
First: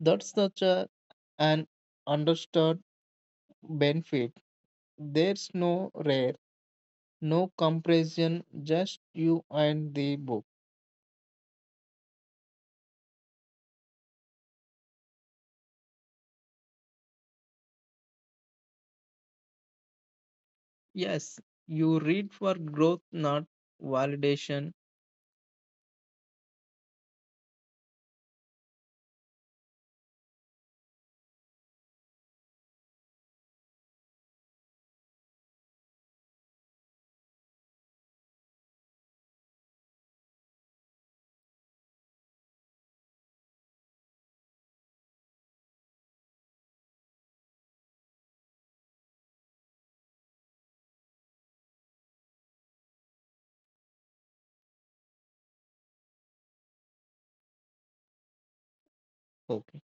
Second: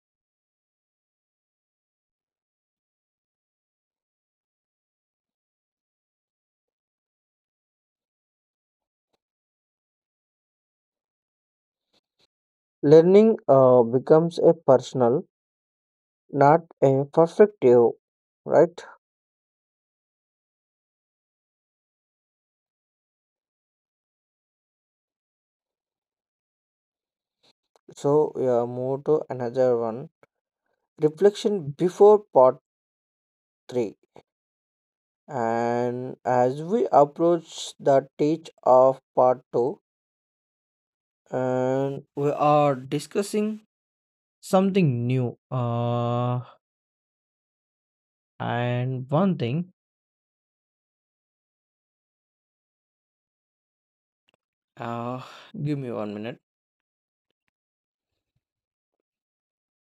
Speaker 2: That's such a, an understood benefit. There's no rare, no comparison, just you and the book.
Speaker 1: Learning becomes a personal, not a perfective, right?
Speaker 2: Yes, you read for growth, not validation.
Speaker 1: So yeah, move to another one. Reflection before part three. And as we approach the teach of part two, and we are discussing something new. And one thing, uh, give me 1 minute.
Speaker 2: Okay.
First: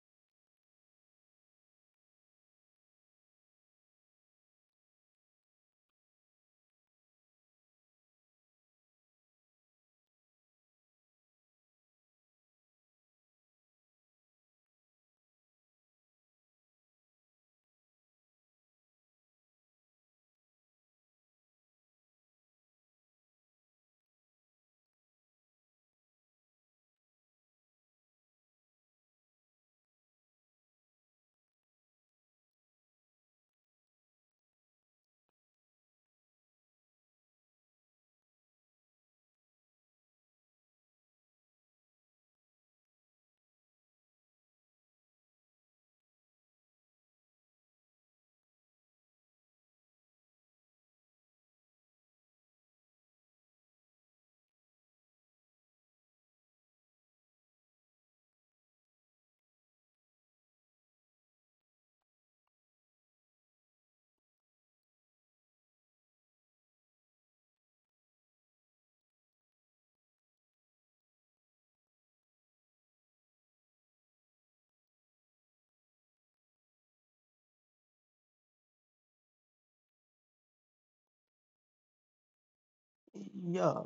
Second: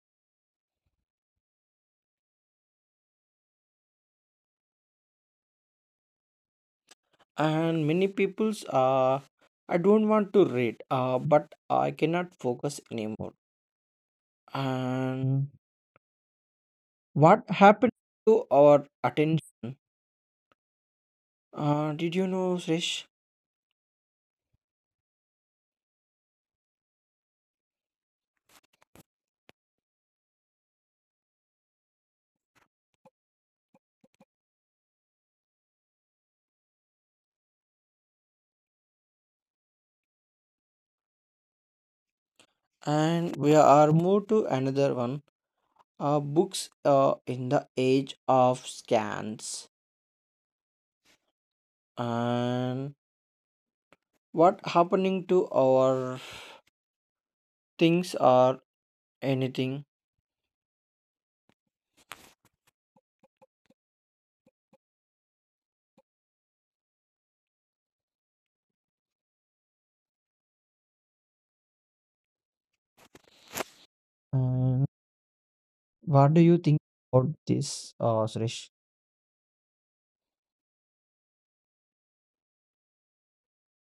Speaker 1: And many people's, I don't want to read, but I cannot focus anymore. And what happened to our attention? Did you know, Srish? And we are moved to another one. Books in the age of scans and what happening to our things or anything. And what do you think about this, Suresh?
Speaker 2: Yeah,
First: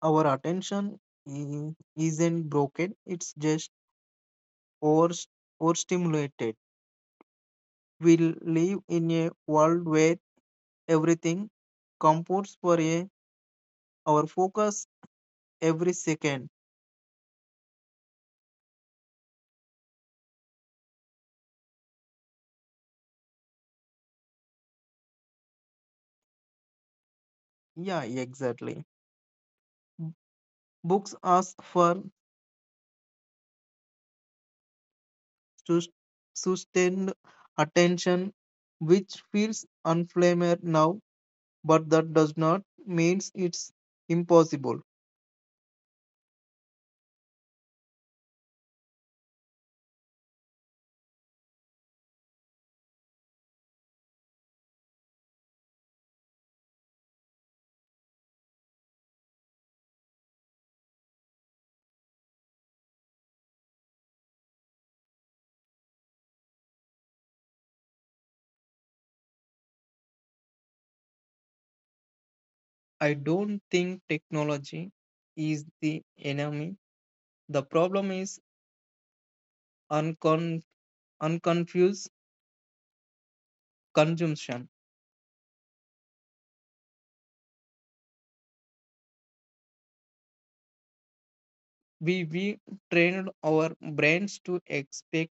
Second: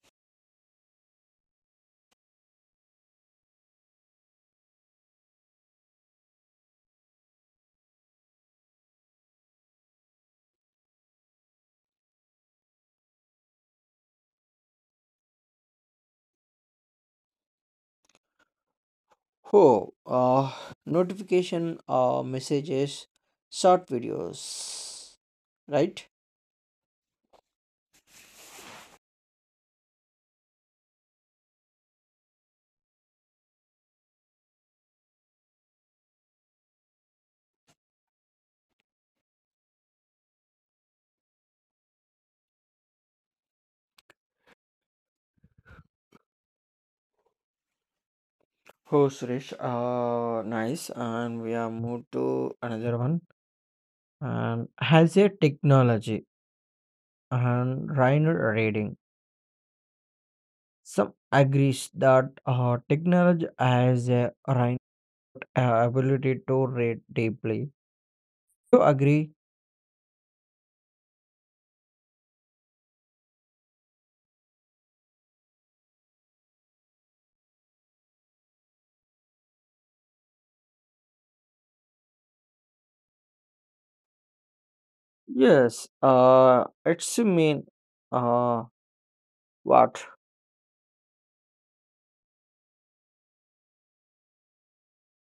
Speaker 2: our attention i- isn't broken, it's just over overstimulated. We live in a world where everything competes for our focus every second.
Speaker 1: oh uh, Notification, messages, short videos, right.
Speaker 2: Yeah, exactly. Books ask for sus- sustained attention, which feels unflamed now, but that does not means it's impossible.
Speaker 1: Oh Suresh, nice. And we are moved to another one. And has a technology and Rhino reading? Some agrees that technology has a right, ability to read deeply. You agree?
Speaker 2: I don't think technology is the enemy. The problem is uncon- unconfused consumption.
Speaker 1: Yes. It's mean, uh, what?
Speaker 2: We trained our brains to expect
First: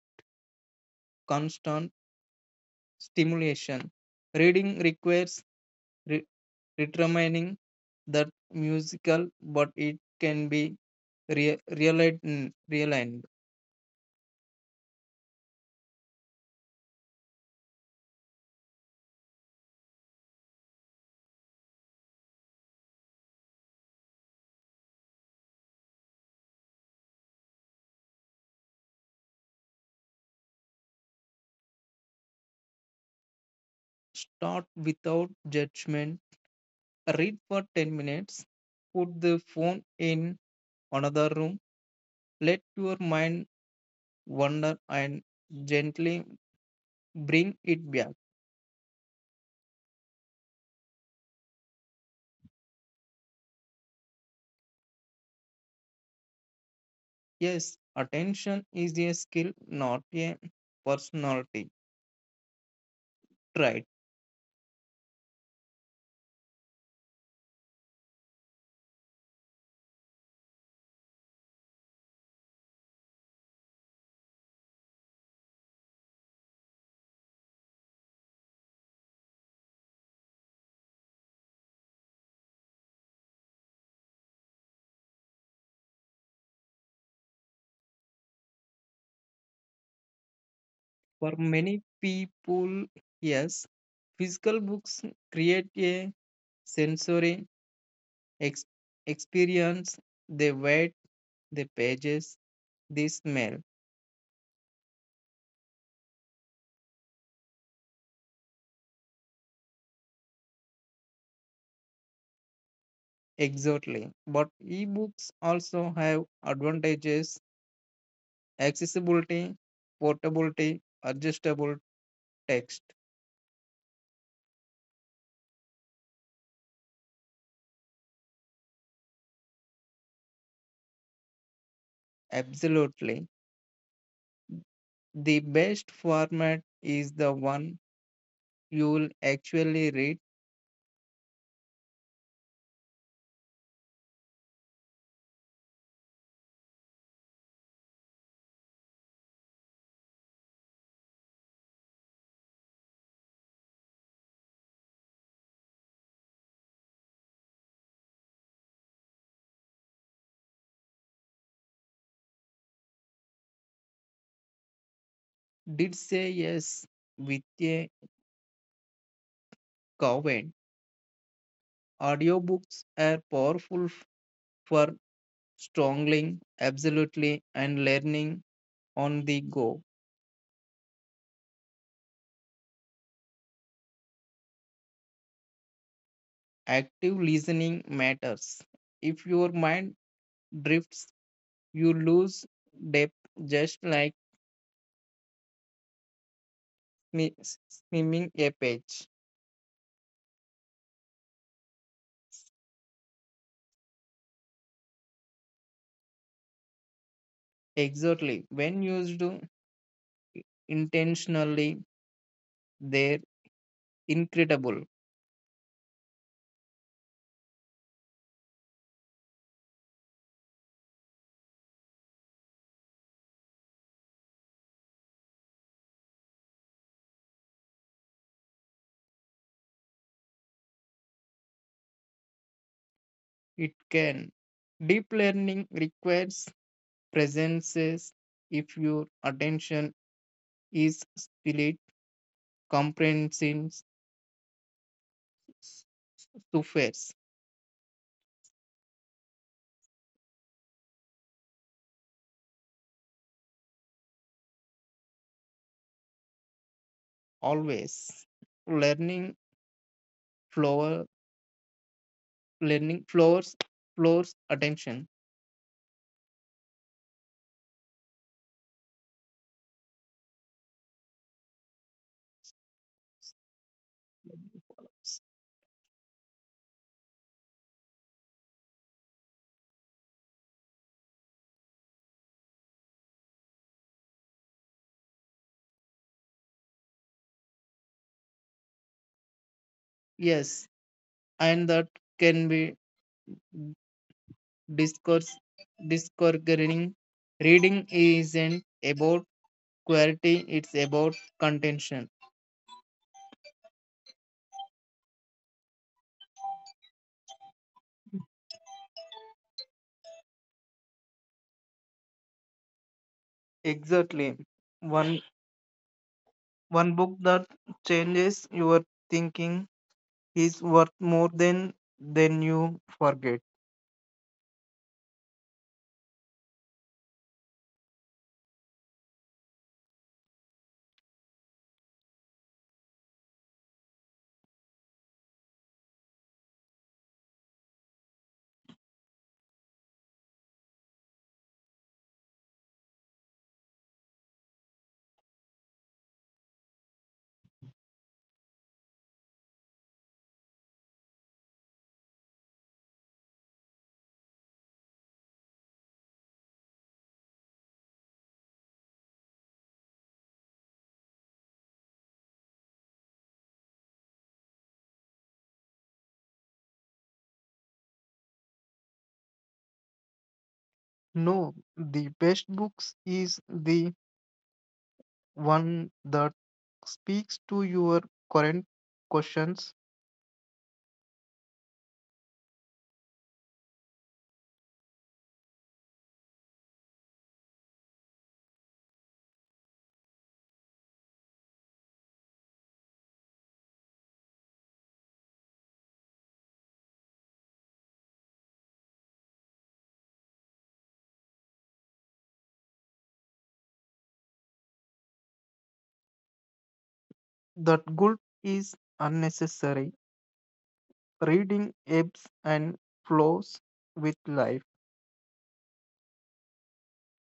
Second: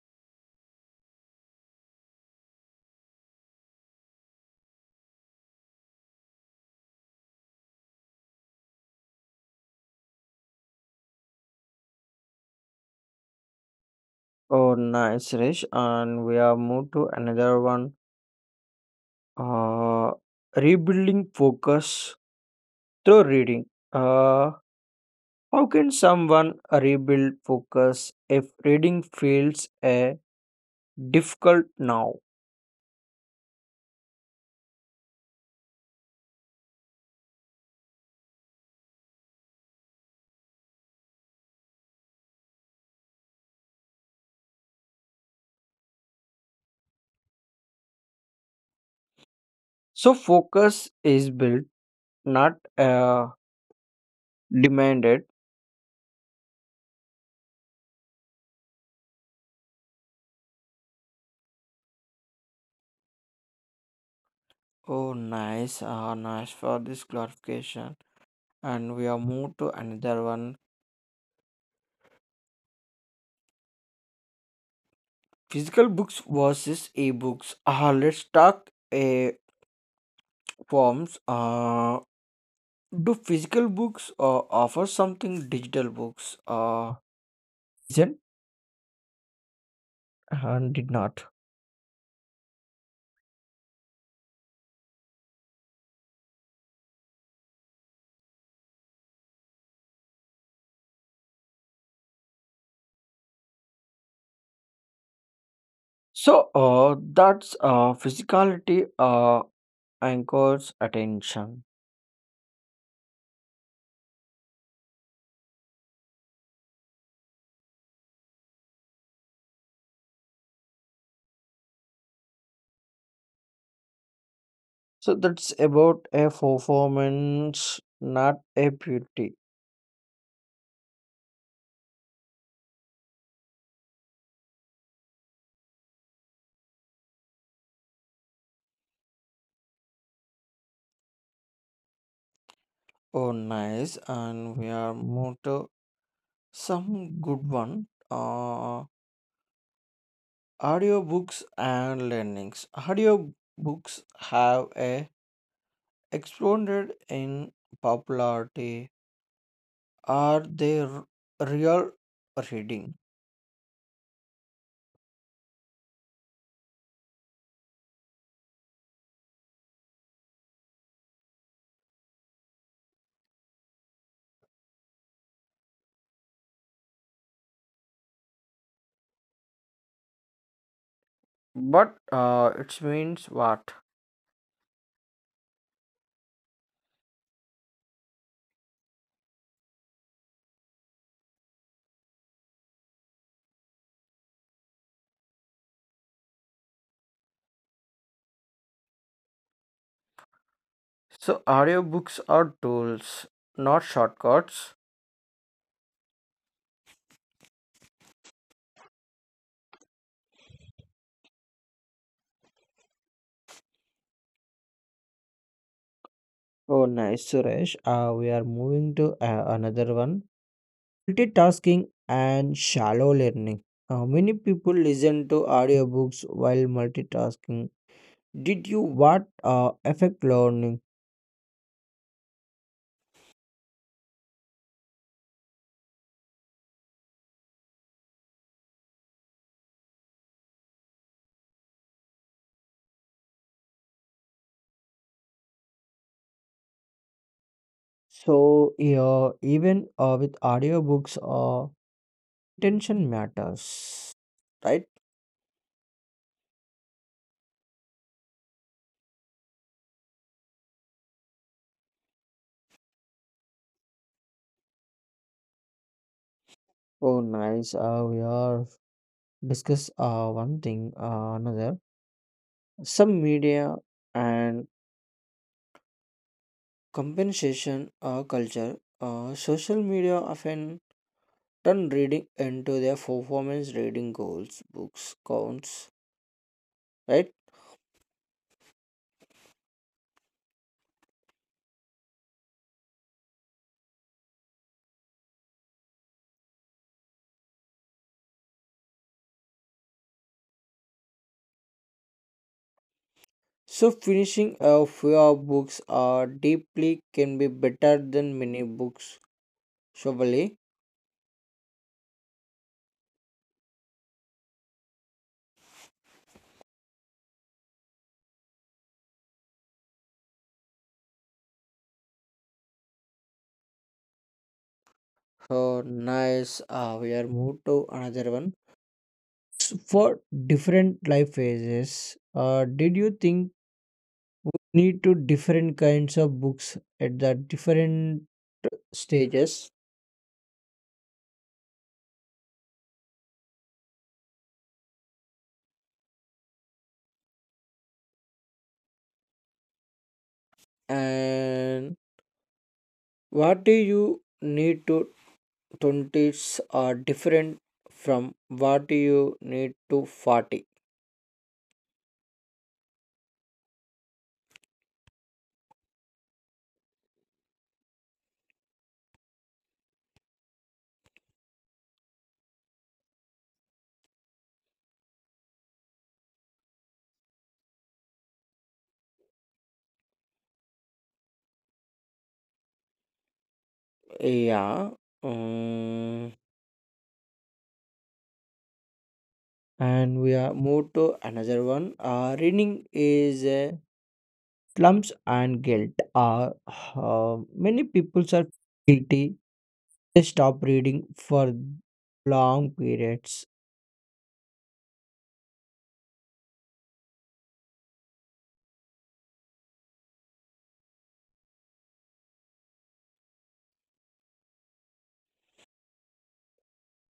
Speaker 2: constant stimulation. Reading requires re- determining that musical, but it can be realigned.
Speaker 1: Oh, nice, Rish. And we are moved to another one. Uh, Rebuilding focus through reading. Uh, how can someone rebuild focus if reading feels a difficult now?
Speaker 2: Start without judgment read for 10 minutes, put the phone in another room, let your mind wander and gently bring it back.
Speaker 1: So focus is built, not demanded.
Speaker 2: Yes, attention is a skill, not a personality trait.
Speaker 1: Oh, nice, nice for this clarification. And we are moved to another one. Physical books versus e-books. Let's talk forms. Do physical books offer something digital books isn't and did not?
Speaker 2: For many people, yes, physical books create a sensory ex- experience. They wait, the pages, they smell.
Speaker 1: So that's physicality anchors attention.
Speaker 2: Exactly. But ebooks also have advantages accessibility, portability, adjustable text.
Speaker 1: So that's about a performance, not a beauty.
Speaker 2: Absolutely. The best format is the one you'll actually read.
Speaker 1: Oh, nice. And we are moved to some good one. Audiobooks and learnings. Audiobooks have a exploded in popularity. Are they real reading?
Speaker 2: Did say yes with a comment. Audiobooks are powerful for strongling, absolutely, and learning on the go.
Speaker 1: But it means what?
Speaker 2: Active listening matters. If your mind drifts, you lose depth just like swimming a page.
Speaker 1: So audiobooks are tools, not shortcuts.
Speaker 2: Exactly. When used intentionally, they're incredible.
Speaker 1: Oh, nice, Suresh. We are moving to another one. Multitasking and shallow learning. Many people listen to audiobooks while multitasking. Did you what affect learning?
Speaker 2: It can. Deep learning requires presences. If your attention is split, comprehension suffers.
Speaker 1: So yeah, even with audiobooks, attention matters, right?
Speaker 2: Always. Learning flower learning floors floors attention.
Speaker 1: Oh, nice. We are discuss, one thing, another. Some media and compensation culture. Social media often turn reading into their performance, reading goals, books, counts, right.
Speaker 2: Yes. And that can be discourse discouraging. Reading isn't about quality, it's about contention.
Speaker 1: So finishing a few of books are deeply can be better than many books, surely.
Speaker 2: Exactly. One one book that changes your thinking is worth more than you forget.
Speaker 1: So nice, we are moved to another one. So for different life phases, did you think we need to different kinds of books at the different stages, and what do you need to 20s are different from what you need to 40?
Speaker 2: No, the best books is the one that speaks to your current questions.
Speaker 1: Yeah. um, and we are moved to another one. Reading is, slums and guilt are, uh, many people are guilty they stop reading for long periods.
Speaker 2: That guilt is unnecessary. Reading ebbs and flows with life.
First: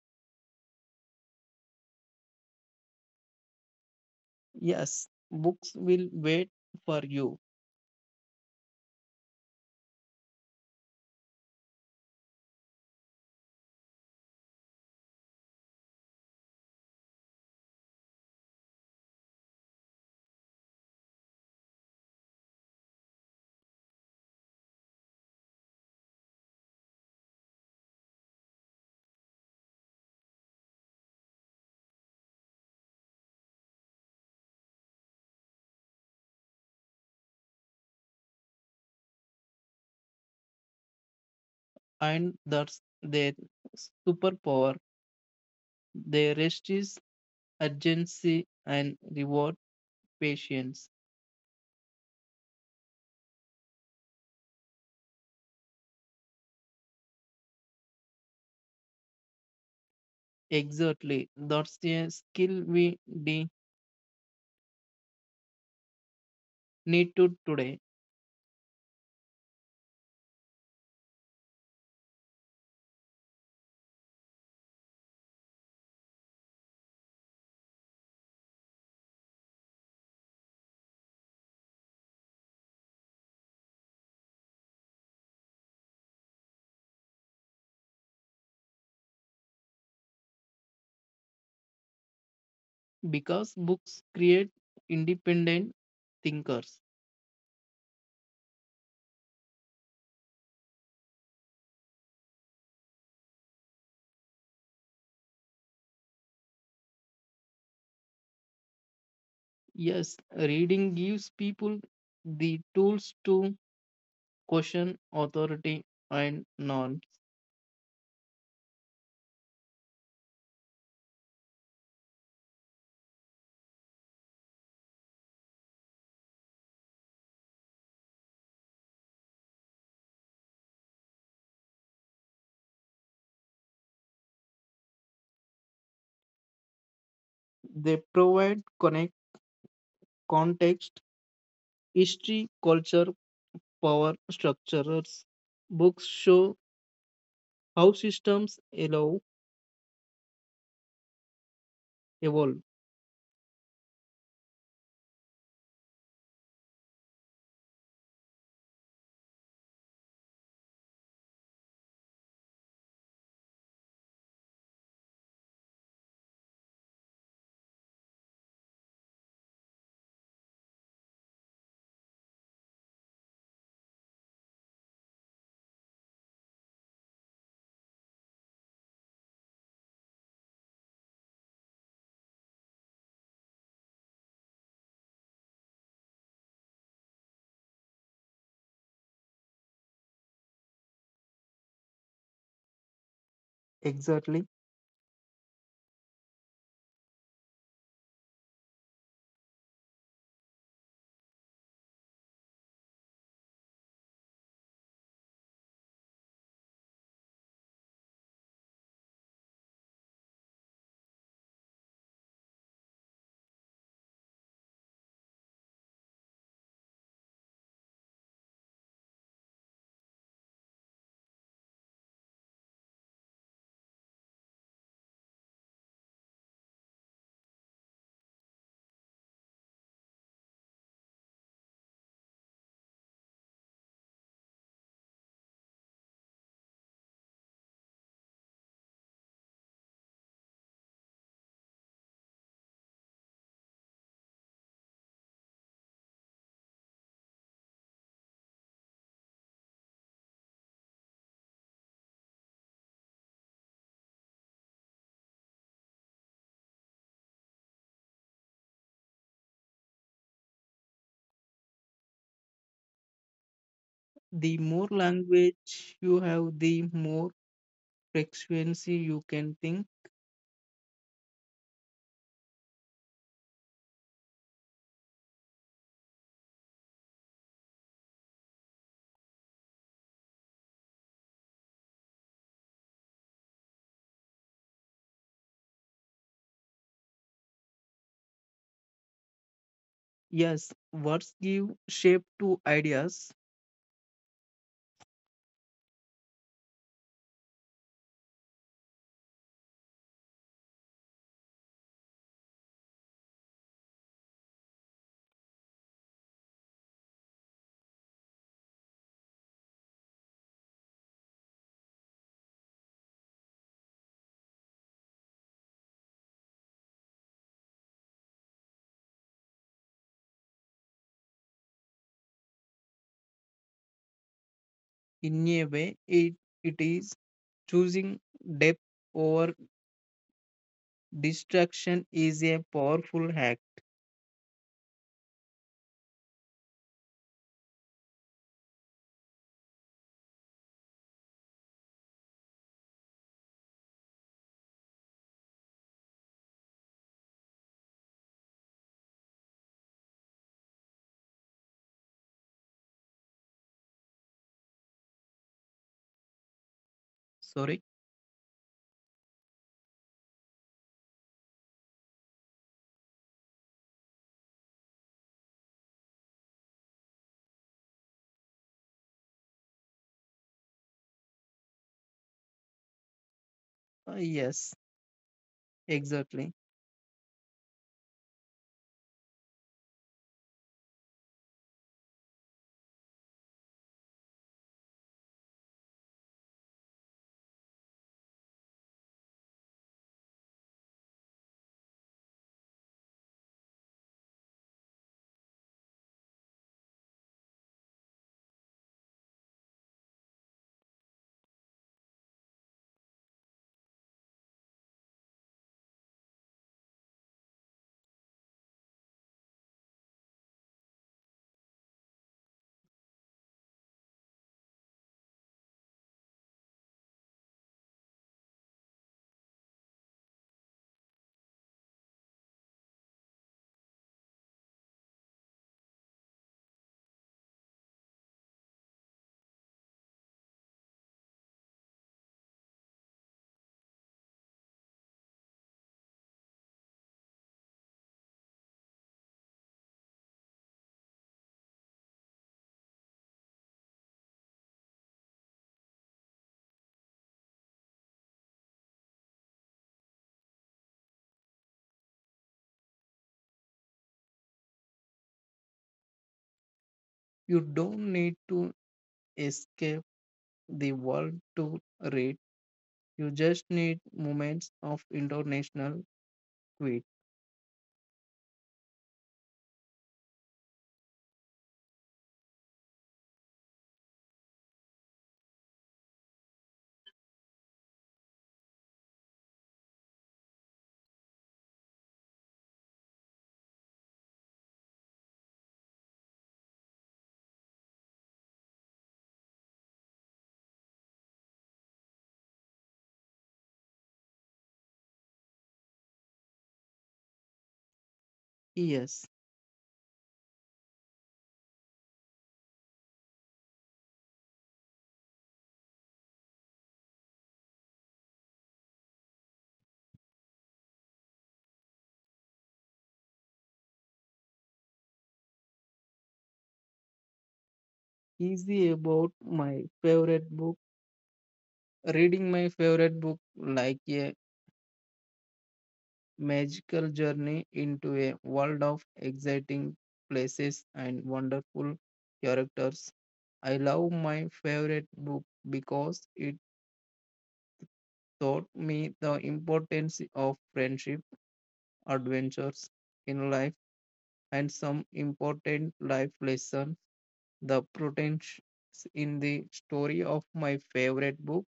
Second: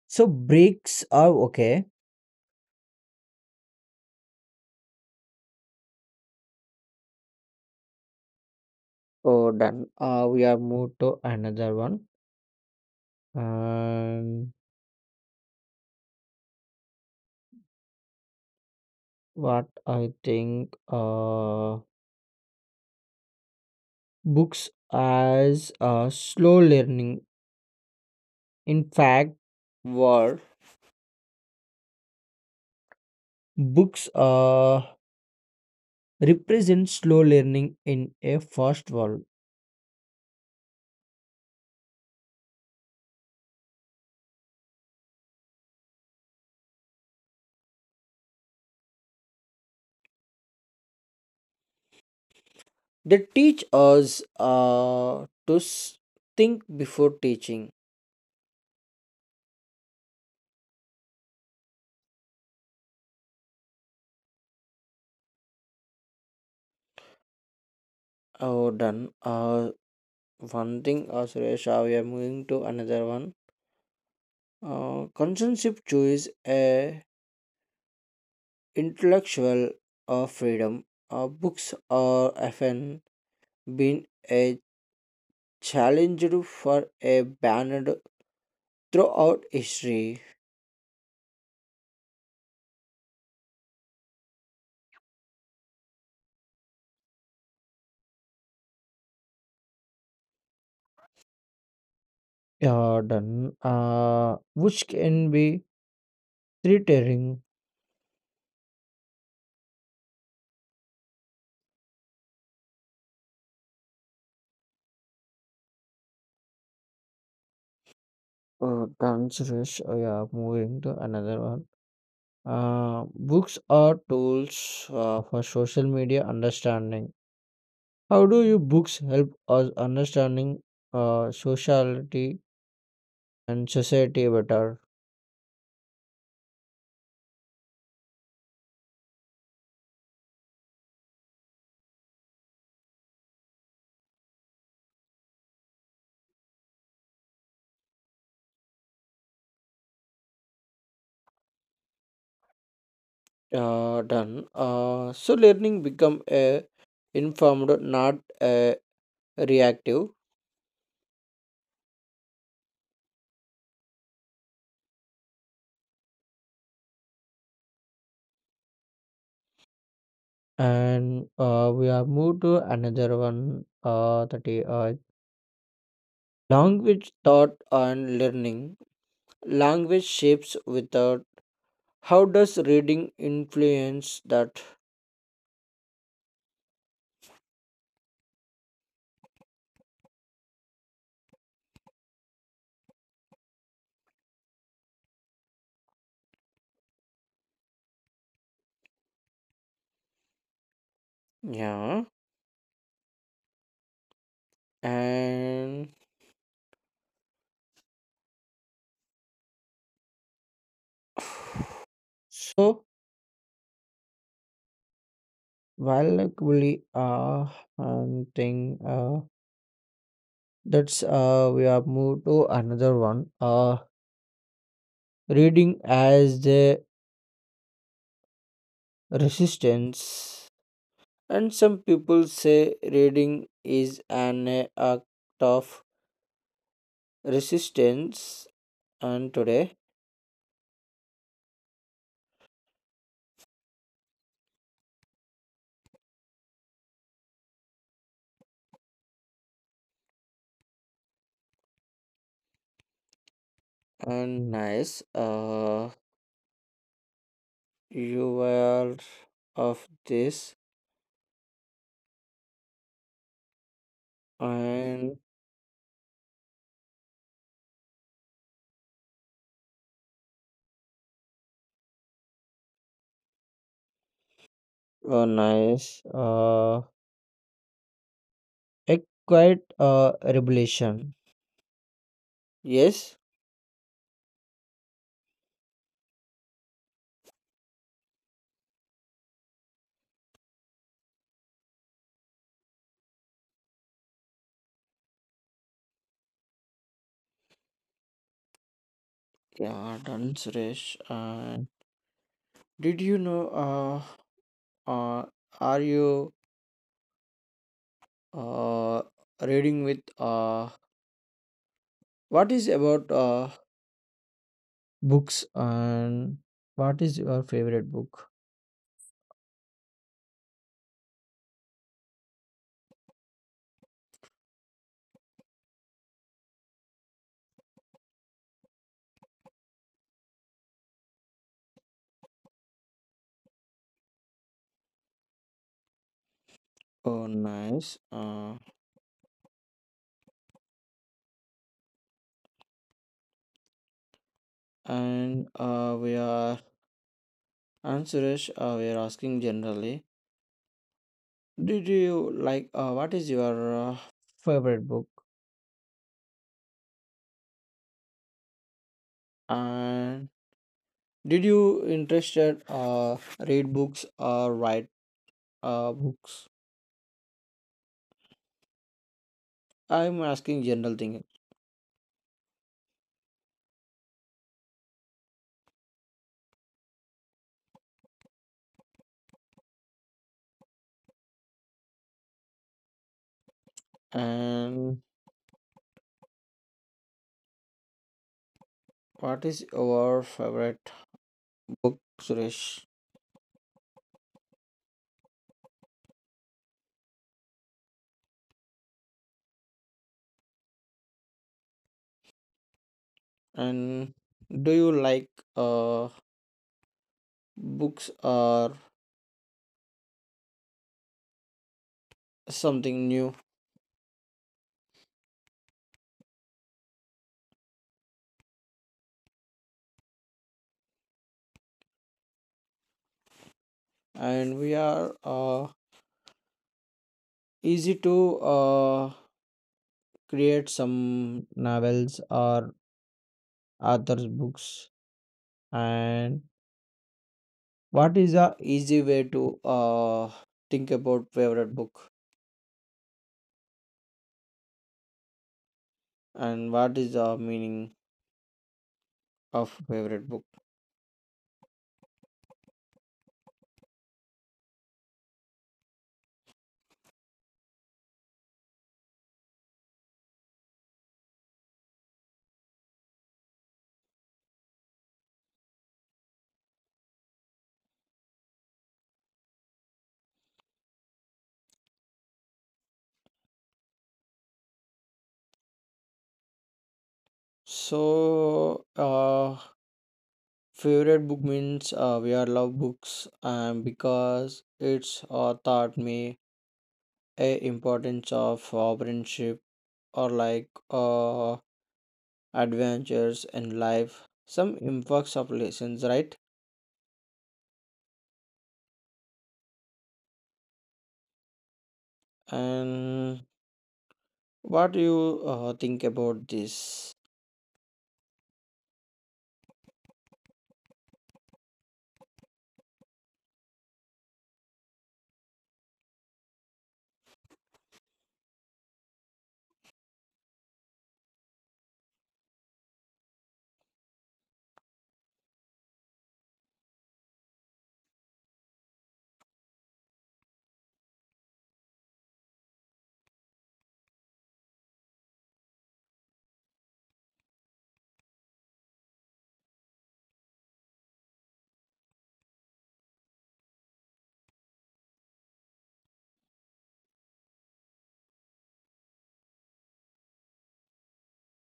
Speaker 1: So breaks are okay.
Speaker 2: Yes, books will wait for you.
Speaker 1: Oh, done. We are moved to another one. And what I think books as a slow learning. In fact, Word. Books, represent slow learning in a fast world.
Speaker 2: And that's their superpower. They resist urgency and reward patience.
Speaker 1: They teach us to think before teaching.
Speaker 2: Exactly, that's a skill we de- need to today.
Speaker 1: Oh, done. One thing, Suresh, we are moving to another one. Consensus choice a intellectual freedom. Books are often been a challenged for a banned throughout history.
Speaker 2: Because books create independent thinkers.
Speaker 1: Yeah, done. Which can be threatening
Speaker 2: Yes, reading gives people the tools to question authority and norms.
Speaker 1: or dangerous. Oh, yeah, moving to another one. Books are tools for social media understanding. How do you books help us understanding sociality and society better?
Speaker 2: They provide connect context, history, culture, power structures. Books show how systems allow evolve.
Speaker 1: Done. So learning become a informed, not a reactive. And we have moved to another one, that is, language thought and learning. Language shapes without. How does reading influence that?
Speaker 2: Exactly,
Speaker 1: Yeah, and so while like we thing that's we have moved to another one, reading as the resistance. And some people say reading is an act of resistance. And today, and nice, you are of this,
Speaker 2: the more
Speaker 1: and
Speaker 2: language you have, the more frequency you can think.
Speaker 1: oh, nice, a quite revelation. Yes,
Speaker 2: Yes, words give shape to ideas.
Speaker 1: yeah, done, Suresh. And did you know, uh, are you, uh, reading with, what is about, books, and what is your favorite book?
Speaker 2: In a way it, it is choosing depth over distraction is a powerful hack.
Speaker 1: Oh, nice. And we are and Suresh. We are asking generally. Did you like? What is your favorite book?
Speaker 2: Sorry.
Speaker 1: And did you interested read books or write books? I'm asking general thing.
Speaker 2: Yes exactly.
Speaker 1: And what is your favorite book, Suresh? And do you like uh books or something new, and we are easy to create some novels or authors books, and what is a easy way to think about favorite book, and what is the meaning of favorite book?
Speaker 2: You don't need to escape the world to read, you just need moments of international tweet.
Speaker 1: So favorite book means, we are love books, and because it's, taught me a importance of, friendship or like, adventures in life, some impacts of lessons, right?
Speaker 2: Yes,
Speaker 1: And what do you think about this?
Speaker 2: easy about my favorite book. Reading my favorite book like a magical journey into a world of exciting places and wonderful characters. I love my favorite book because it taught me the importance of friendship, adventures in life, and some important life lessons. The potential in the story of my favorite book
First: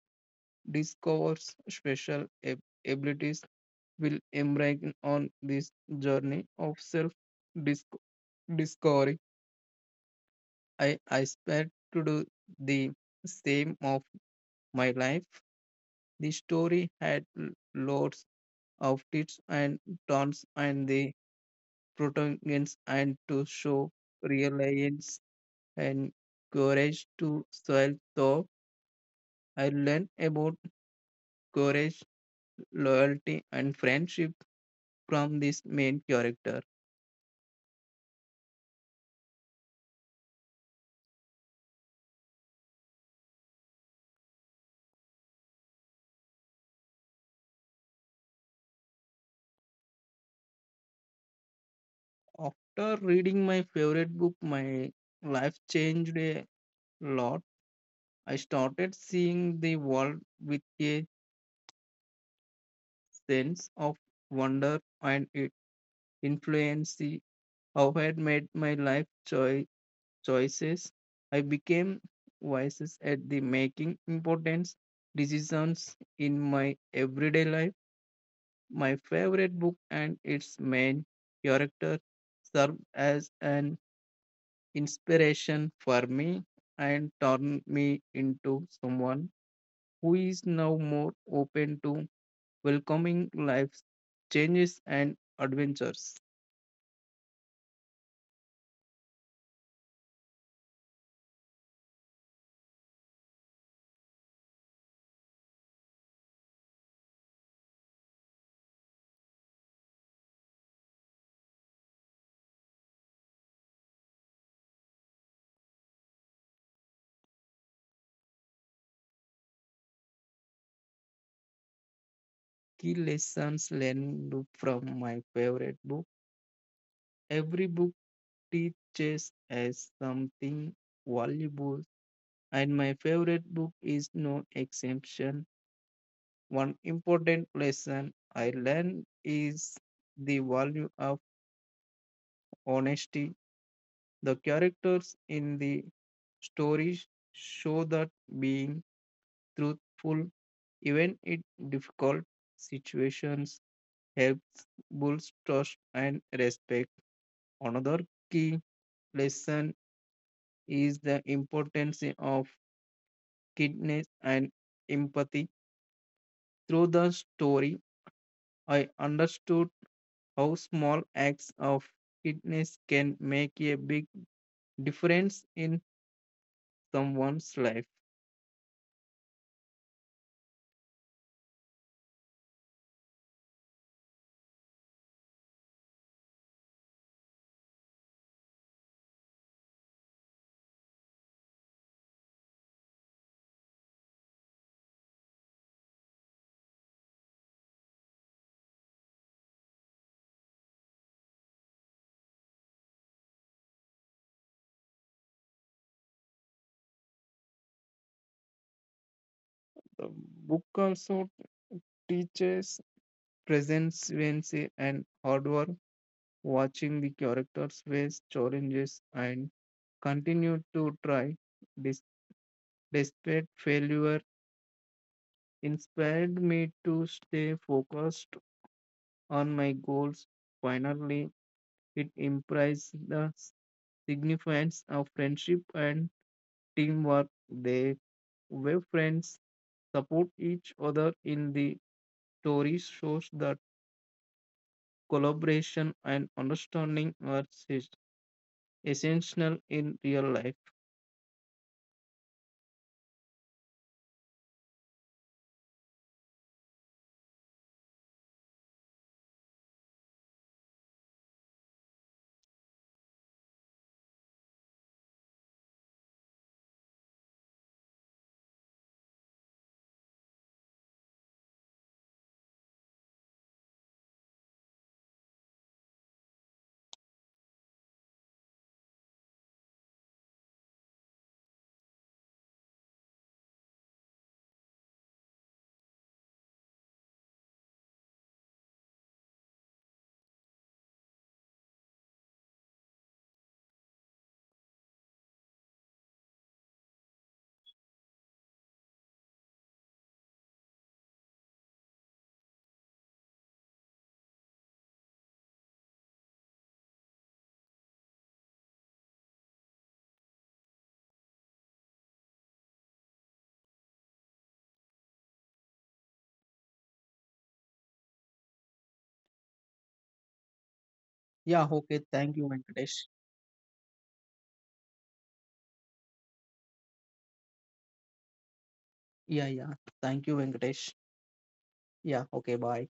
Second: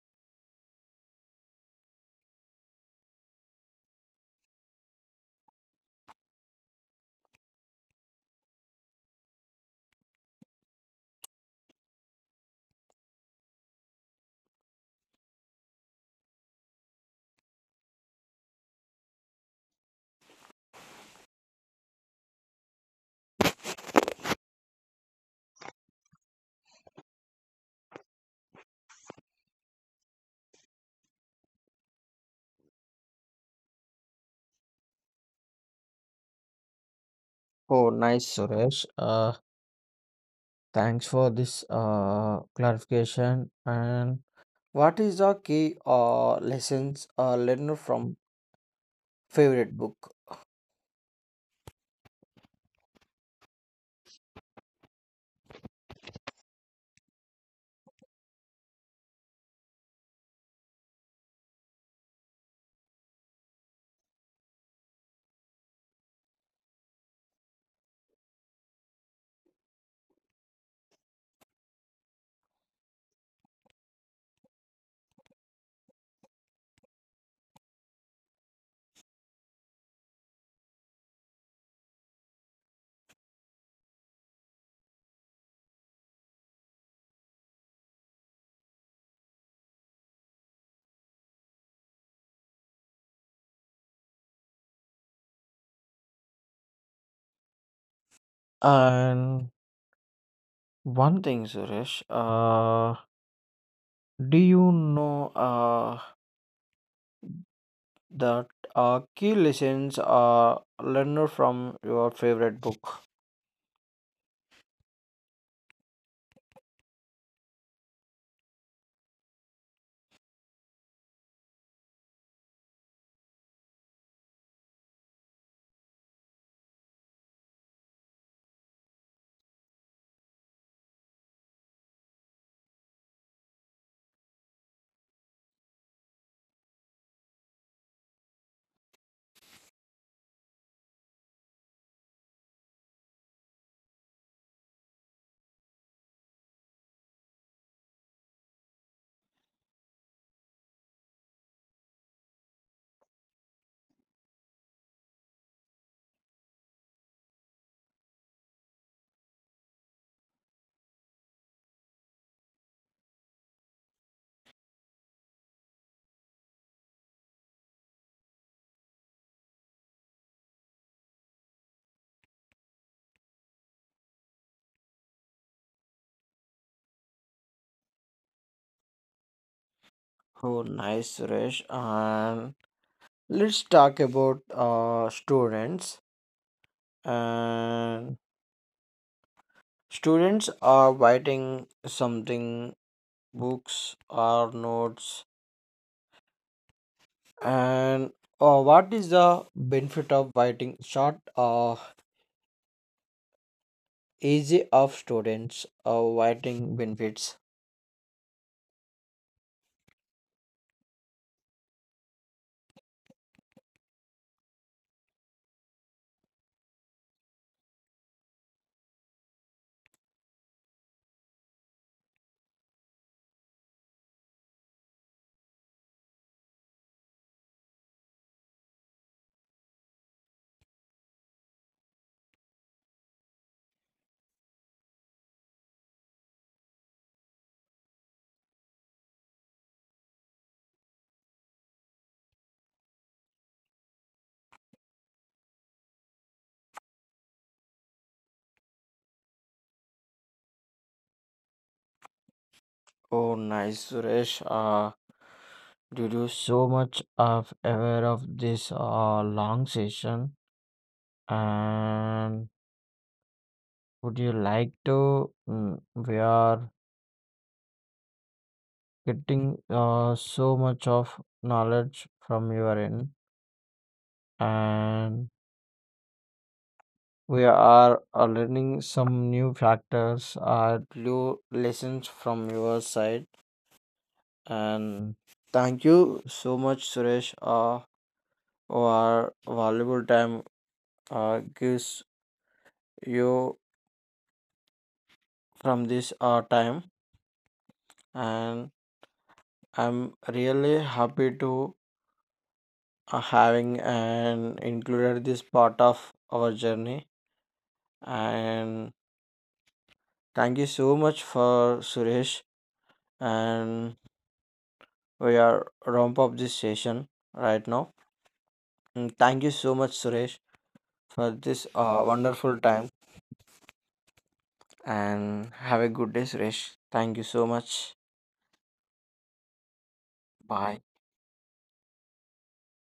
Speaker 2: discovers special abilities will embark on this journey of self discovery. I aspire to do the same of my life. The story had lots of twists and turns, and the protagonists and to show reliance and courage to self thought. I learned about courage, loyalty, and friendship from this main character.
Speaker 1: Oh, nice, Suresh. Thanks for this, clarification. And what is the key, lessons, learned from favorite book?
Speaker 2: After reading my favorite book, my life changed a lot. I started seeing the world with a sense of wonder, and it influenced how I had made my life choices. I became wise at the making important decisions in my everyday life. My favorite book and its main character serve as an inspiration for me and turn me into someone who is now more open to welcoming life's changes and adventures.
Speaker 1: And one thing, Suresh. Do you know, that key lessons are learned from your favorite book?
Speaker 2: Key lessons learned from my favorite book. Every book teaches us something valuable, and my favorite book is no exception. One important lesson I learned is the value of honesty. The characters in the stories show that being truthful, even in difficult situations, helps build trust and respect. Another key lesson is the importance of kindness and empathy. Through the story, I understood how small acts of kindness can make a big difference in someone's life.
Speaker 1: Oh, nice, Suresh. And let's talk about students. And students are writing something, books or notes. And what is the benefit of writing? Short, easy of students, writing benefits.
Speaker 2: The book also teaches presence and hard work. Watching the characters face challenges and continue to try dis- despite failure, inspired me to stay focused on my goals. Finally, it implies the significance of friendship and teamwork. They were friends support each other in the story shows that collaboration and understanding are essential in real life.
Speaker 1: Oh, nice, Suresh. Due to so much of aware of this, long session, and would you like to? We are getting, so much of knowledge from your end, and we are, learning some new factors, new lessons from your side. And thank you so much, Suresh, for valuable time, gives you from this, time. And I'm really happy to, having and included this part of our journey. And thank you so much for Suresh. And we are ramp up this session right now. And thank you so much, Suresh, for this,
Speaker 2: Yeah, okay. Thank you,
Speaker 1: wonderful time.
Speaker 2: Venkatesh.
Speaker 1: And have a good day, Suresh. Thank you so much.
Speaker 2: Yeah, yeah. Thank you,
Speaker 1: Bye.
Speaker 2: Venkatesh. Yeah, okay. Bye.